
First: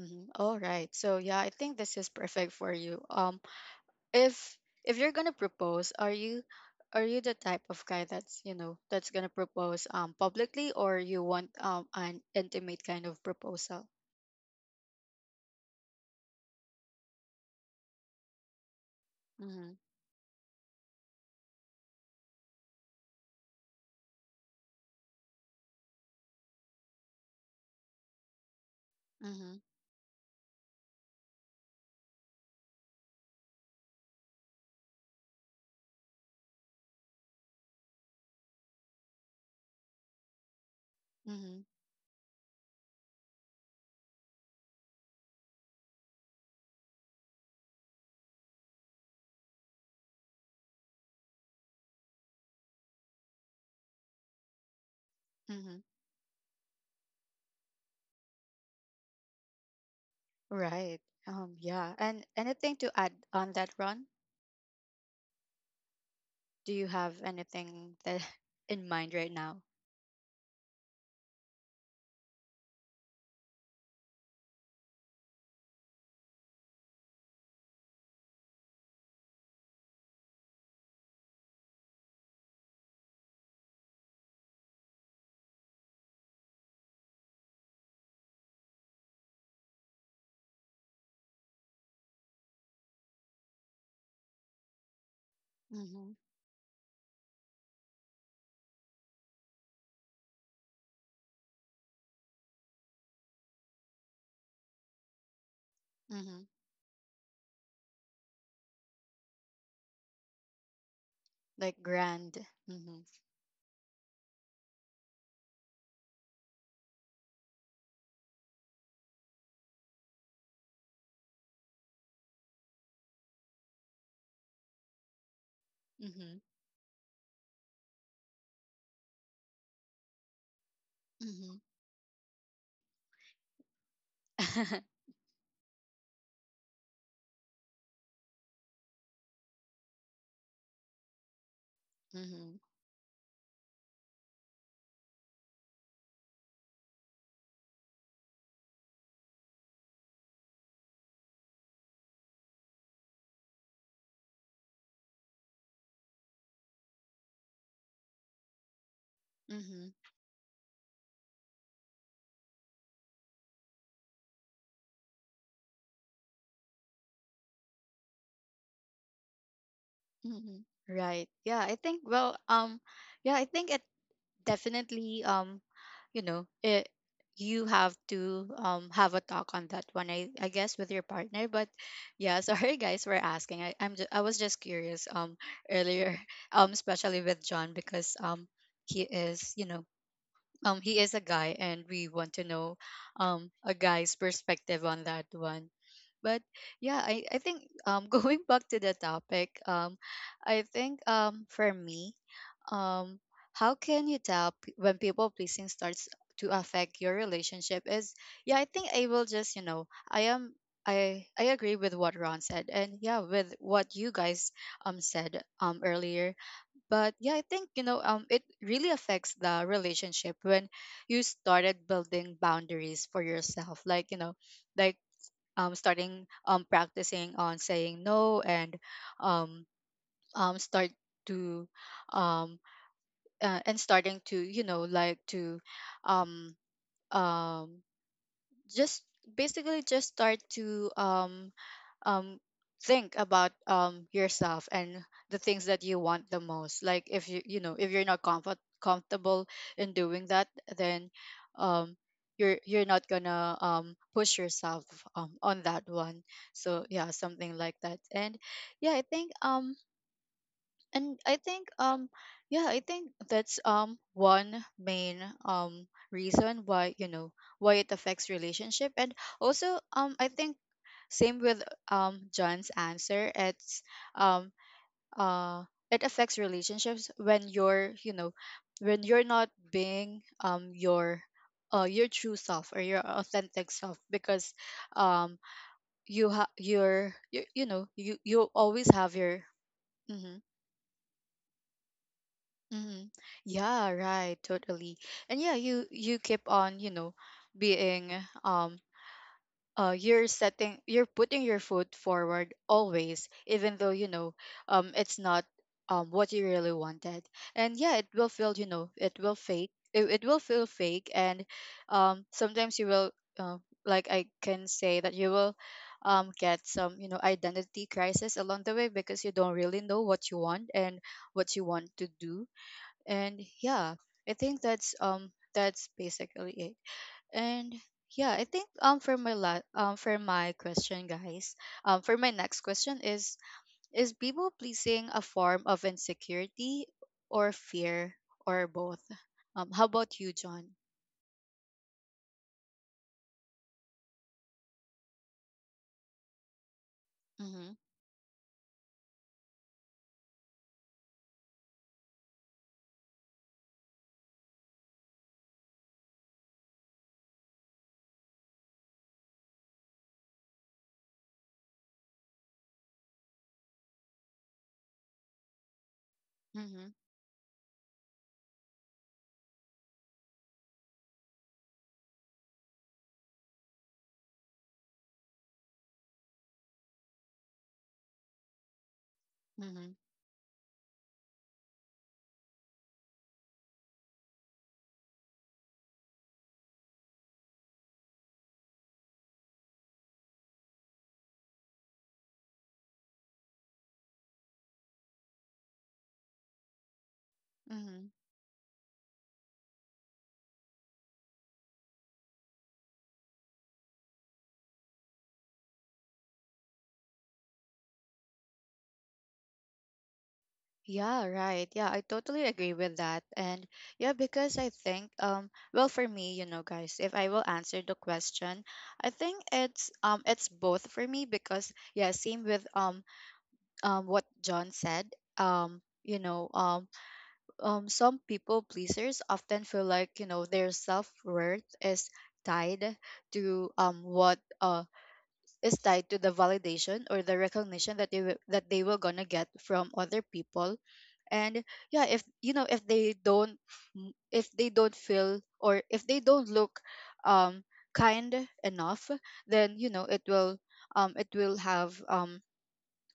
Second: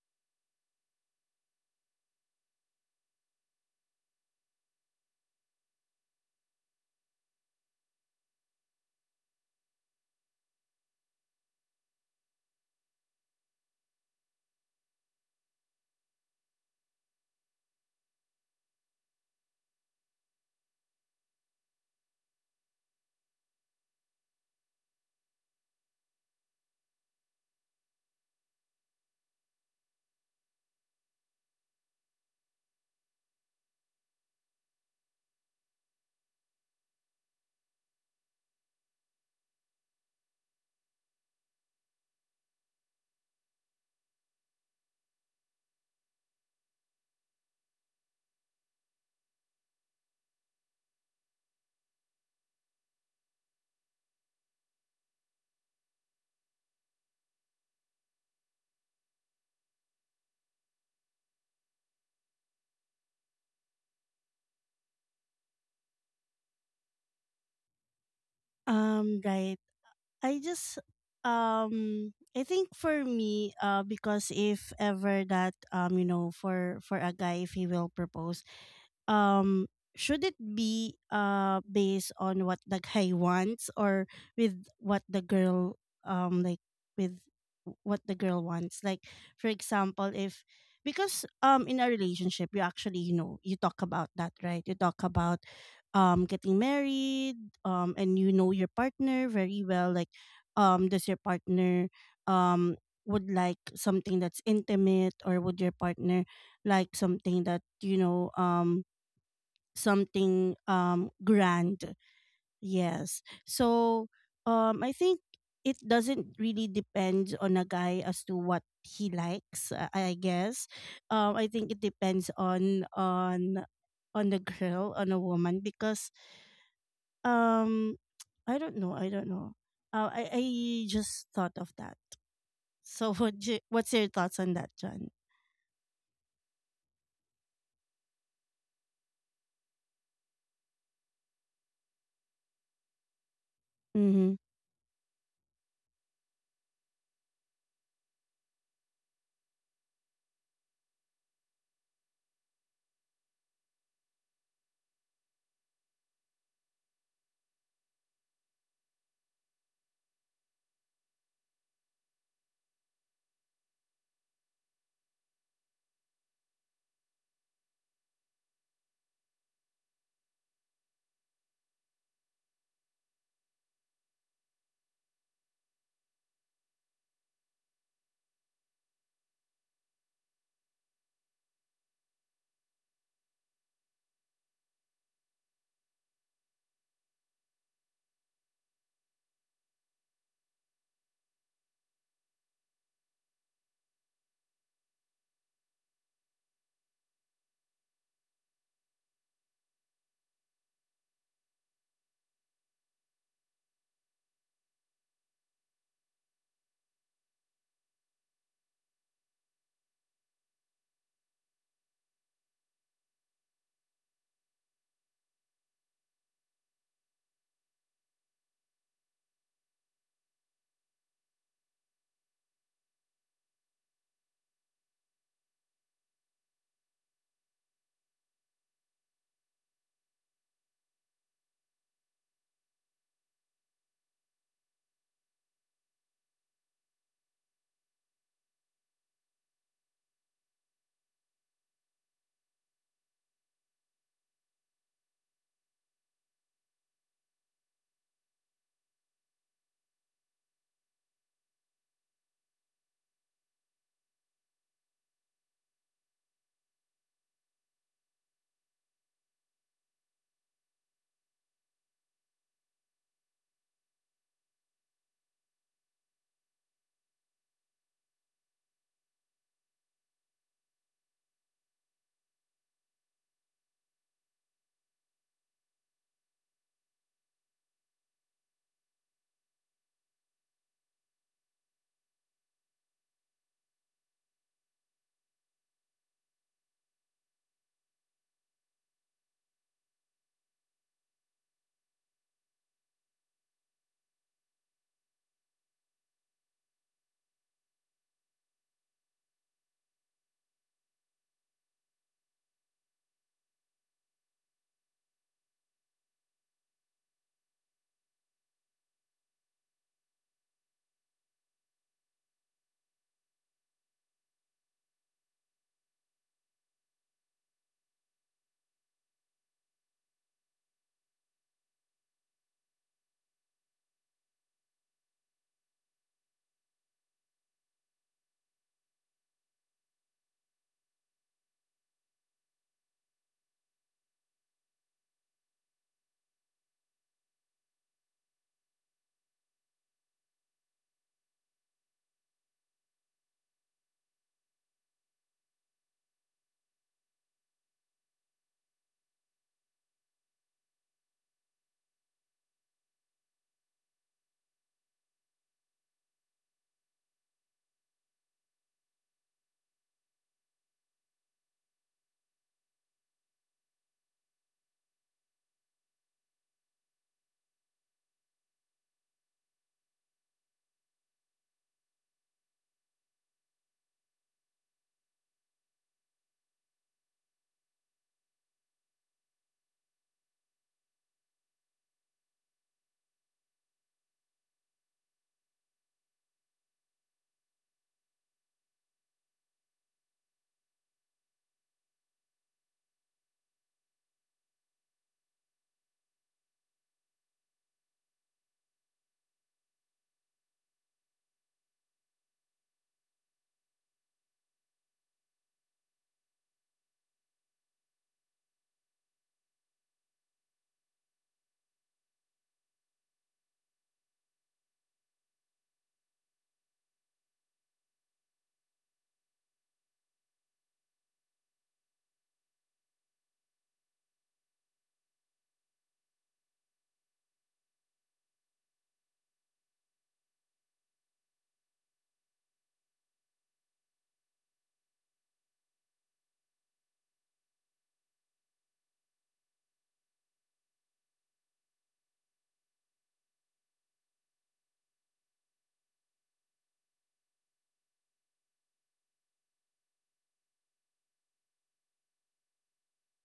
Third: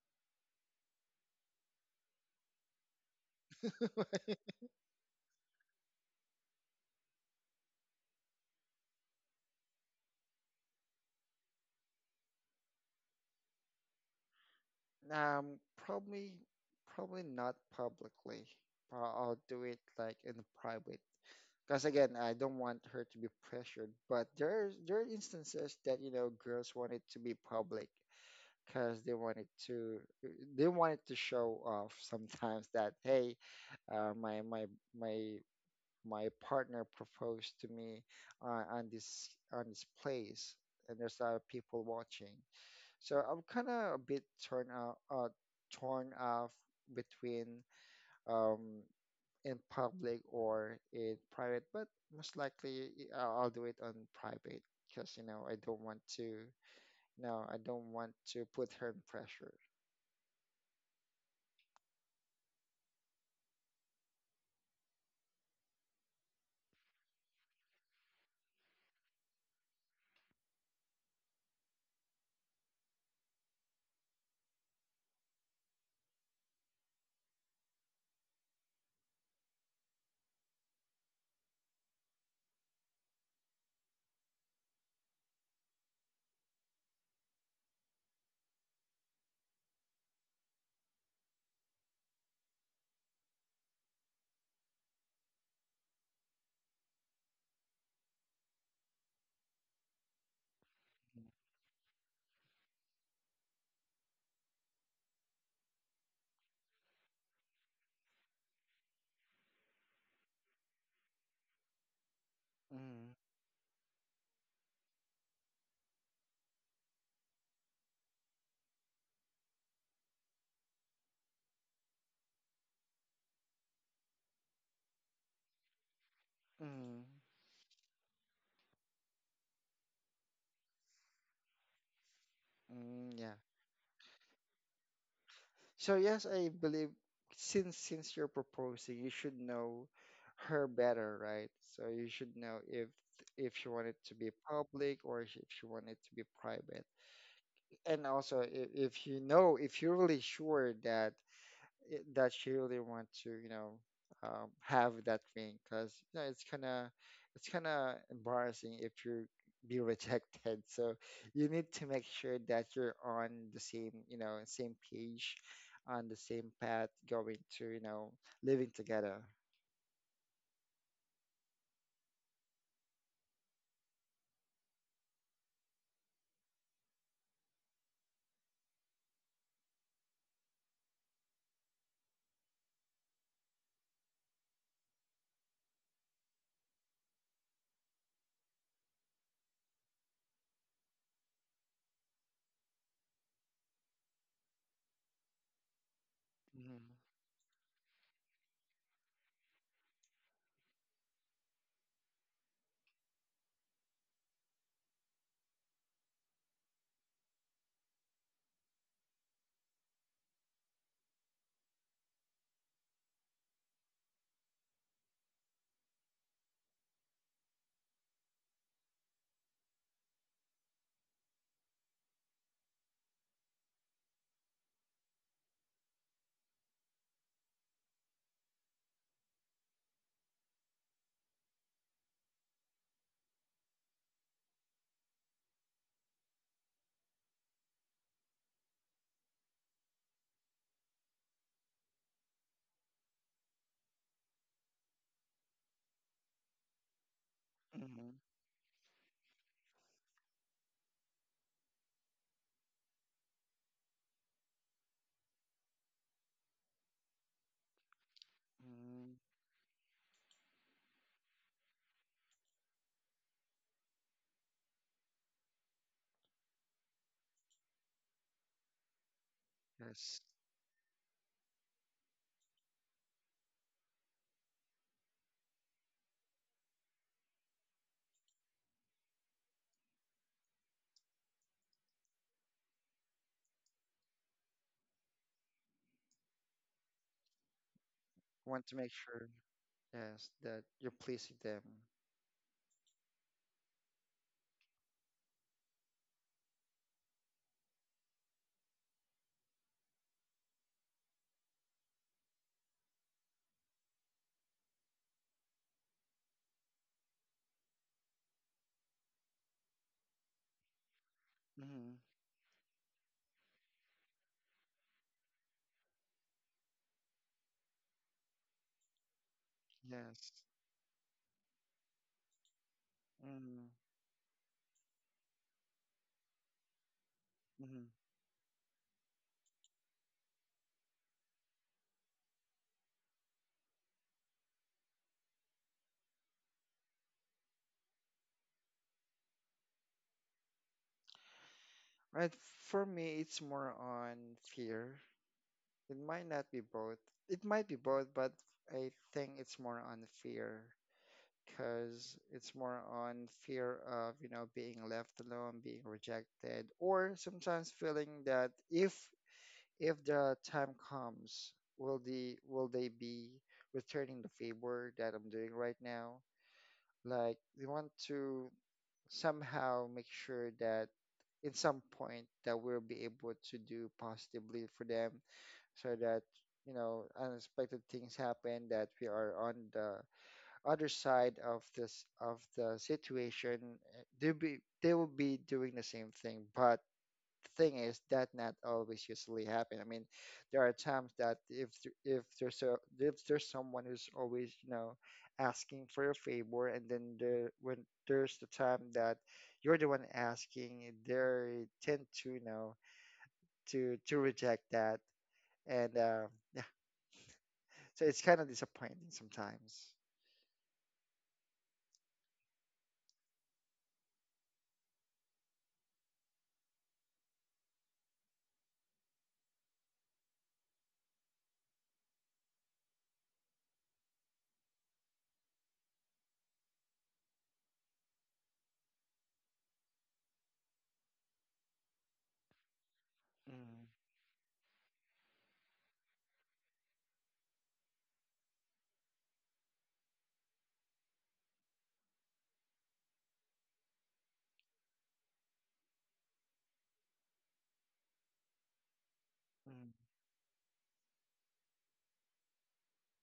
Mhm. All right. So yeah, I think this is perfect for you. If you're gonna propose, are you the type of guy that's, you know, that's gonna propose publicly, or you want an intimate kind of proposal? Um, probably, probably not publicly. I'll do Mm-hmm. it like in private. Because again, I don't want her to be pressured. But there are instances that girls want it to be public, because they wanted Mm-hmm. to they wanted to show off sometimes that hey, uh, my my my my partner proposed to me on this place, and there's a lot of Mm-hmm. people watching. So I'm kind of a bit torn off between um, in public or in private, but most likely I'll do it on private because I Mm-hmm. don't want to, no, I don't want to put her in pressure. Right. Yeah. And anything to add on that, Ron? Do you have anything that in mind right Right. now? I just I think for me, because if ever that, you know, for a guy, if he will propose, um should it be based on what the guy wants, or with what the girl like with what the girl wants? Like, for example, if, because in a relationship you actually, you know, you talk about that, right? You talk about Mm-hmm. Getting married, and you know your partner very well, like does your partner um would like something that's intimate, or would your partner Mm-hmm. like something that, you know, something Like grand. grand. Mm-hmm. Mm, Yes. So I think it doesn't really depend on a guy as to what he likes, I guess. Um, I think it depends on on the girl, on a woman because Mm-hmm. mm, um I don't know, I just Mm-hmm. thought of that. mm, So yeah. What's your thoughts on that, John? So yes, I believe since you're proposing, you should know her better, right? So you should Mm-hmm. know if she wanted to be Mm-hmm. public, or if she wanted to be private. And also if you're really sure that that she really want to, have that thing, because it's kind of embarrassing if you be Mm-hmm. rejected. So you need to make sure that you're on the same, same page, on the same path, going to, living together. Mhm. Right. Yeah, I think, well, yeah, I think it definitely, you know, it you have to have a talk on that one, I guess, with your partner. But yeah, sorry guys for asking. I was just curious, earlier, especially with John, because he is, you know, he is a guy, and we want to know a guy's perspective on that one. But Mm-hmm. yeah, I think, going back to the topic, I think, for me, um how can you tell, when people pleasing starts to affect your relationship, is, yeah, I think I will just, you know, I agree with what Ron said, and yeah, with what you guys said earlier. But yeah, I think, you know, it really affects the relationship when you started building boundaries for yourself, like, you know, like, starting, practicing on saying no, and um start to, um and starting to, you know, like, to um um just, basically just start to um think about yourself and the things that you want the most, like if you, you know, if you're Mm-hmm. not comfortable in doing that, then um you're not gonna push yourself on that one. So yeah, something like that. And yeah, I Mm-hmm. think, and I think, yeah, I think that's one main reason why, you know, why it affects relationship. And also, Yes, I think same with John's answer. It's um uh it affects relationships when you're, you know, when you're not being your, your true self or your authentic self, because um you're, you know, you want to always make have sure, your yes, mhm. that you're pleasing them. Hmm. Yeah, right, totally. And yeah, you keep on, you know, being, um you're setting, you're putting your foot forward always, even though, you know, it's not what you really wanted. And yeah, it will feel, you know, it will fake. It will feel fake. And Mm-hmm. Sometimes you will, uh, like, I can say that you will get some, you know, identity crisis along the way, because you don't really know what Yes. you want and what you want to do. And Mm-hmm. yeah, I think that's basically it. And Mm-hmm. yeah, I think, for my for my question, guys, for my next question is people pleasing a form of insecurity or fear, or both? How about you, John? Right, for me, it's more on fear. It might not be both. It might Mm-hmm. be both, but I think it's more on fear, because it's more on fear of, being left alone, being rejected, or sometimes feeling that if the time comes, will they be returning the favor that I'm doing right now? Hmm. Like they want to somehow make sure that at some point that we'll be able to do positively for them, so that unexpected things happen, that we are on the other side of the situation. They will be doing the same thing, but thing is that not always usually happen. I mean, there are times that if th- if there's a if there's someone who's always, asking for a favor, and then there when Hmm. there's the time that you're the one asking, they tend to, to reject that, and yeah, so it's kind of disappointing sometimes. Yeah, right. Yeah, I totally agree with that. And yeah, because I think, well, for me, you know, guys, if I will answer the question, I think it's, it's both for me, because yeah, same with, what John said. You know, some people pleasers often feel like, you know, their self-worth is tied to Mm, what is tied to the validation or the recognition that they, that they were gonna get from other people. And yeah, if you know, if they don't, if they don't feel, or if they don't look um kind enough, then mm, you know it will, it will have um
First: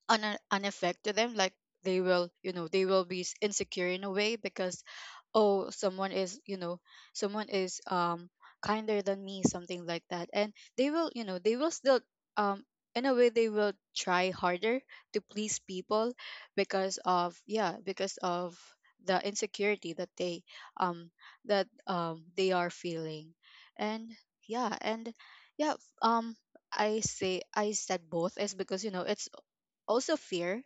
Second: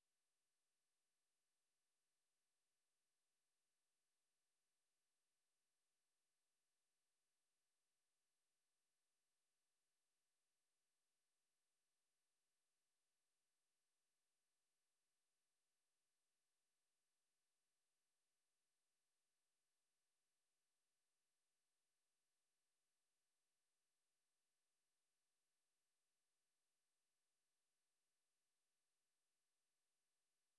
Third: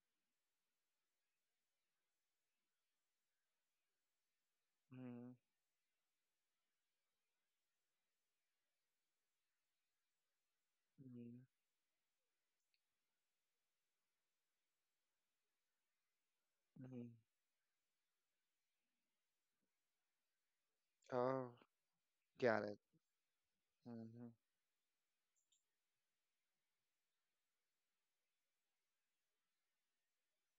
an, an effect to them, like they will, you know, they will be, insecure in a way, because mm, oh, someone is, you know, someone is, kinder than me, something like that. And they will, you mm, know, they will still um in a way, they will try harder to please people, because mm. of, yeah, because of the insecurity that they, um Oh, that they are got it. feeling. And Hmm. yeah. And yeah, um I say, I said both, is because you know, it's also fear.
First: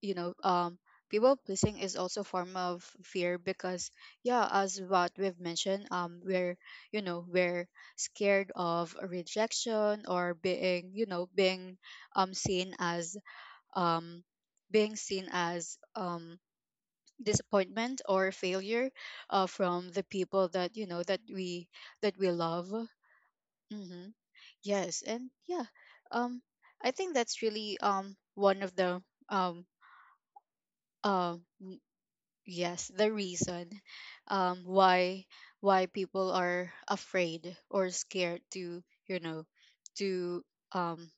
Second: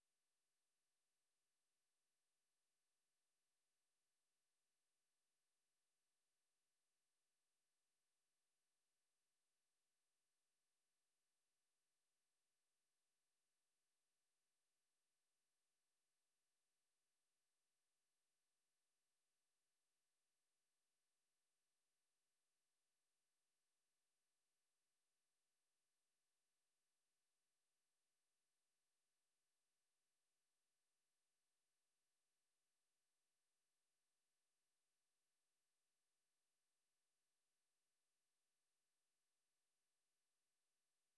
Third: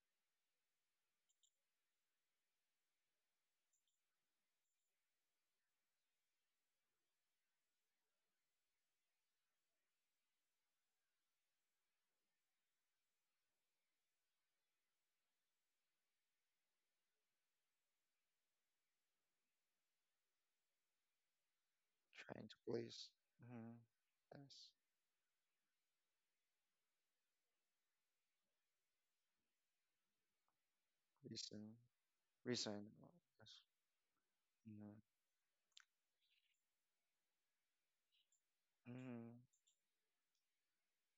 You know, people pleasing is also a form of fear, because yeah, as what we've mentioned, we're, you know, we're scared of rejection, or being, you know, being seen as, um being seen as, disappointment or failure, from the people that you know, that we Trying to love. please. Mm-hmm. Hmm. Yes. Yes. And yeah, um I think that's really, one of the, um um Reason. n- Reason. yes, the reason, um Mm-hmm. why why people are afraid or scared to, you know, to, um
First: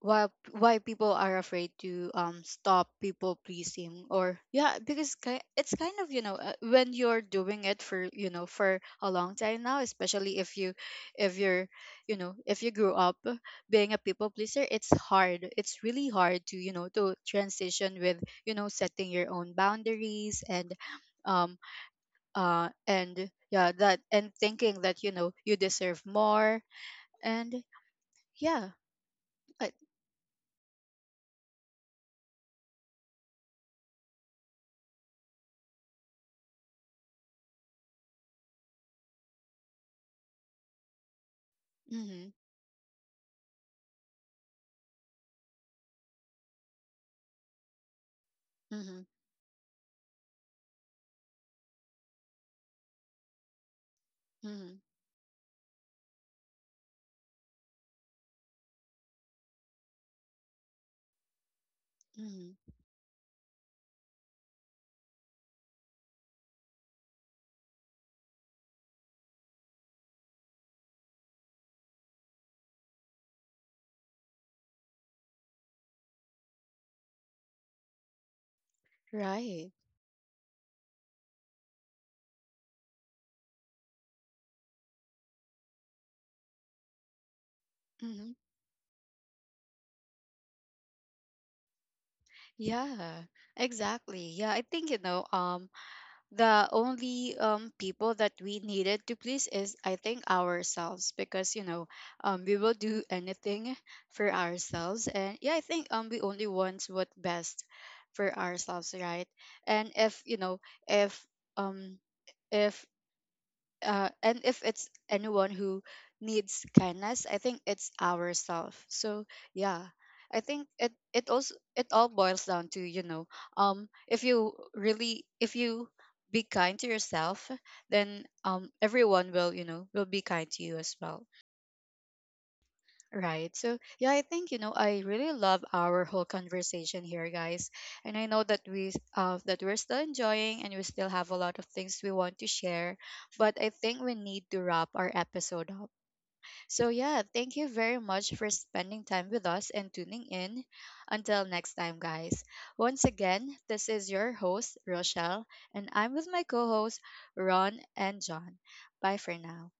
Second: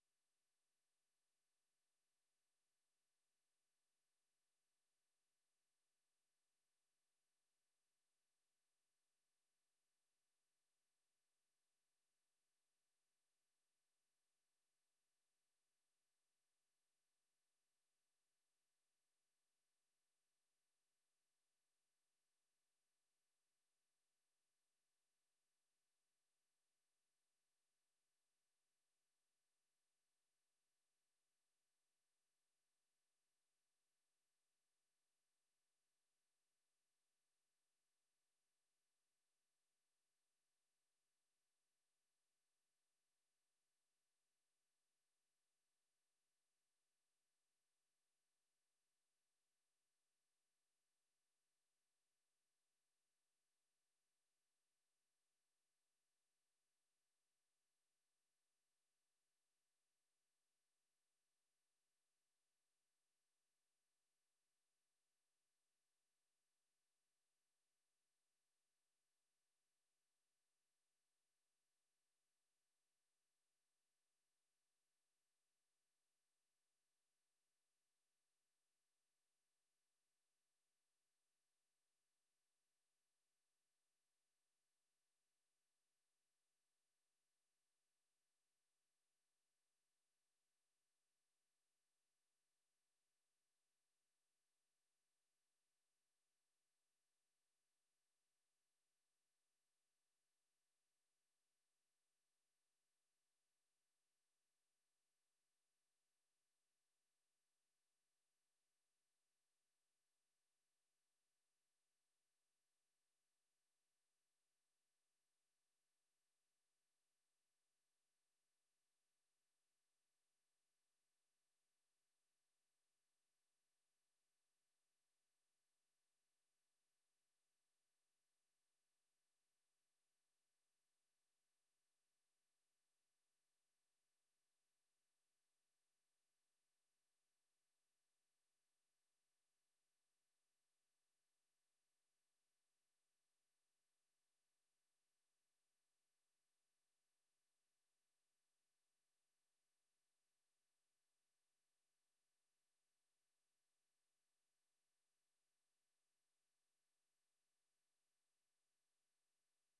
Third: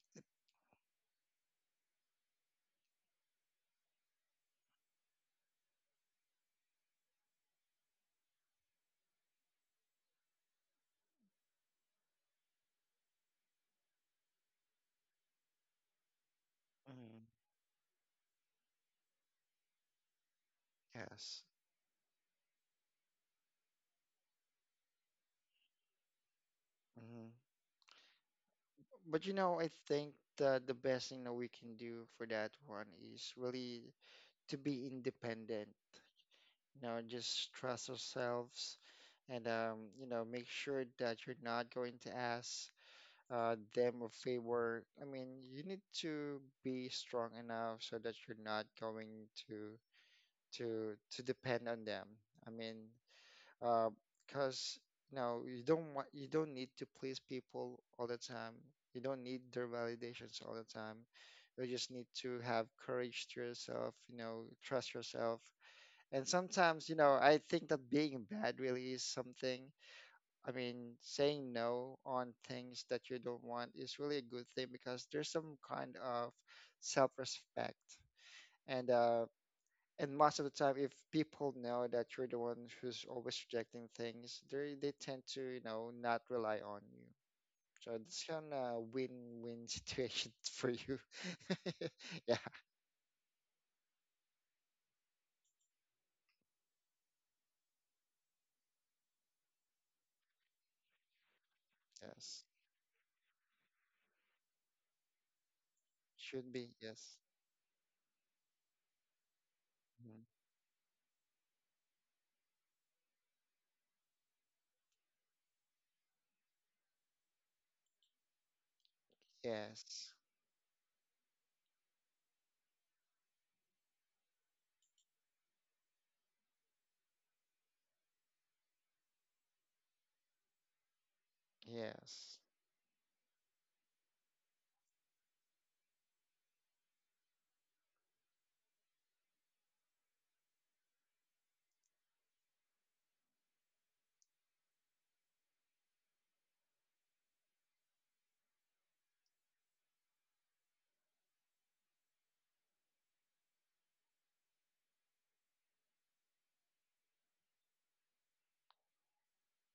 why why people are afraid to stop people pleasing. Or yeah, because, it's kind of, you know, when you're doing it for, you know, for a long time now, especially if you, if you're, you know, if you grew up being a people pleaser, it's hard. It's really hard to, you know, to Mm-hmm. transition with, you know, setting your own boundaries. And Yes. um and yeah, that, and thinking that you know you deserve more. Hmm. And yeah, But I, I think the best thing that we can do for that one is really to be independent. Just trust ourselves, and make sure that you're not going to mm-hmm. ask them a favor. I mean, you need to be strong enough so that you're not Mm-hmm. going to depend on them. I mean, Mm-hmm. because you don't need to please people all the time. You don't need their validations all the time. You just need to Mhm. have courage to yourself. Trust yourself. And sometimes, I think that being bad really is something. I mean, saying no on things that you don't want is really a good thing because there's some kind of self-respect, and uh, Right. and most of the time if people know that you're the one who's always rejecting things they tend to not rely on you, so it's Hmm. kind of win-win situation for you. Yeah. Yeah, exactly. Yeah, I think, you know, the only people that we needed to please is, I think, ourselves, because you know, Yes, we will do anything for ourselves. And yeah, I think we only should be want what yes. best for ourselves, right? And if, Mhm. you know, if um if and if it's anyone who needs kindness, I think it's ourselves. So yeah, Yes, I think it, it also, it all boils down to, you know, if you really, if you be kind to yourself, then everyone will, you know, will be kind to you as well. yes. Right. So yeah, I think, you know, I really love our whole conversation here, guys. And I know that we, that we're still enjoying, and we still have a lot of things we want to share, but I think we need to wrap our episode up. So yeah, thank you very much for spending time with us and tuning in. Until next time, guys. Once again, this is your host, Rochelle, and I'm with my co-hosts, Ron and John. Bye for now.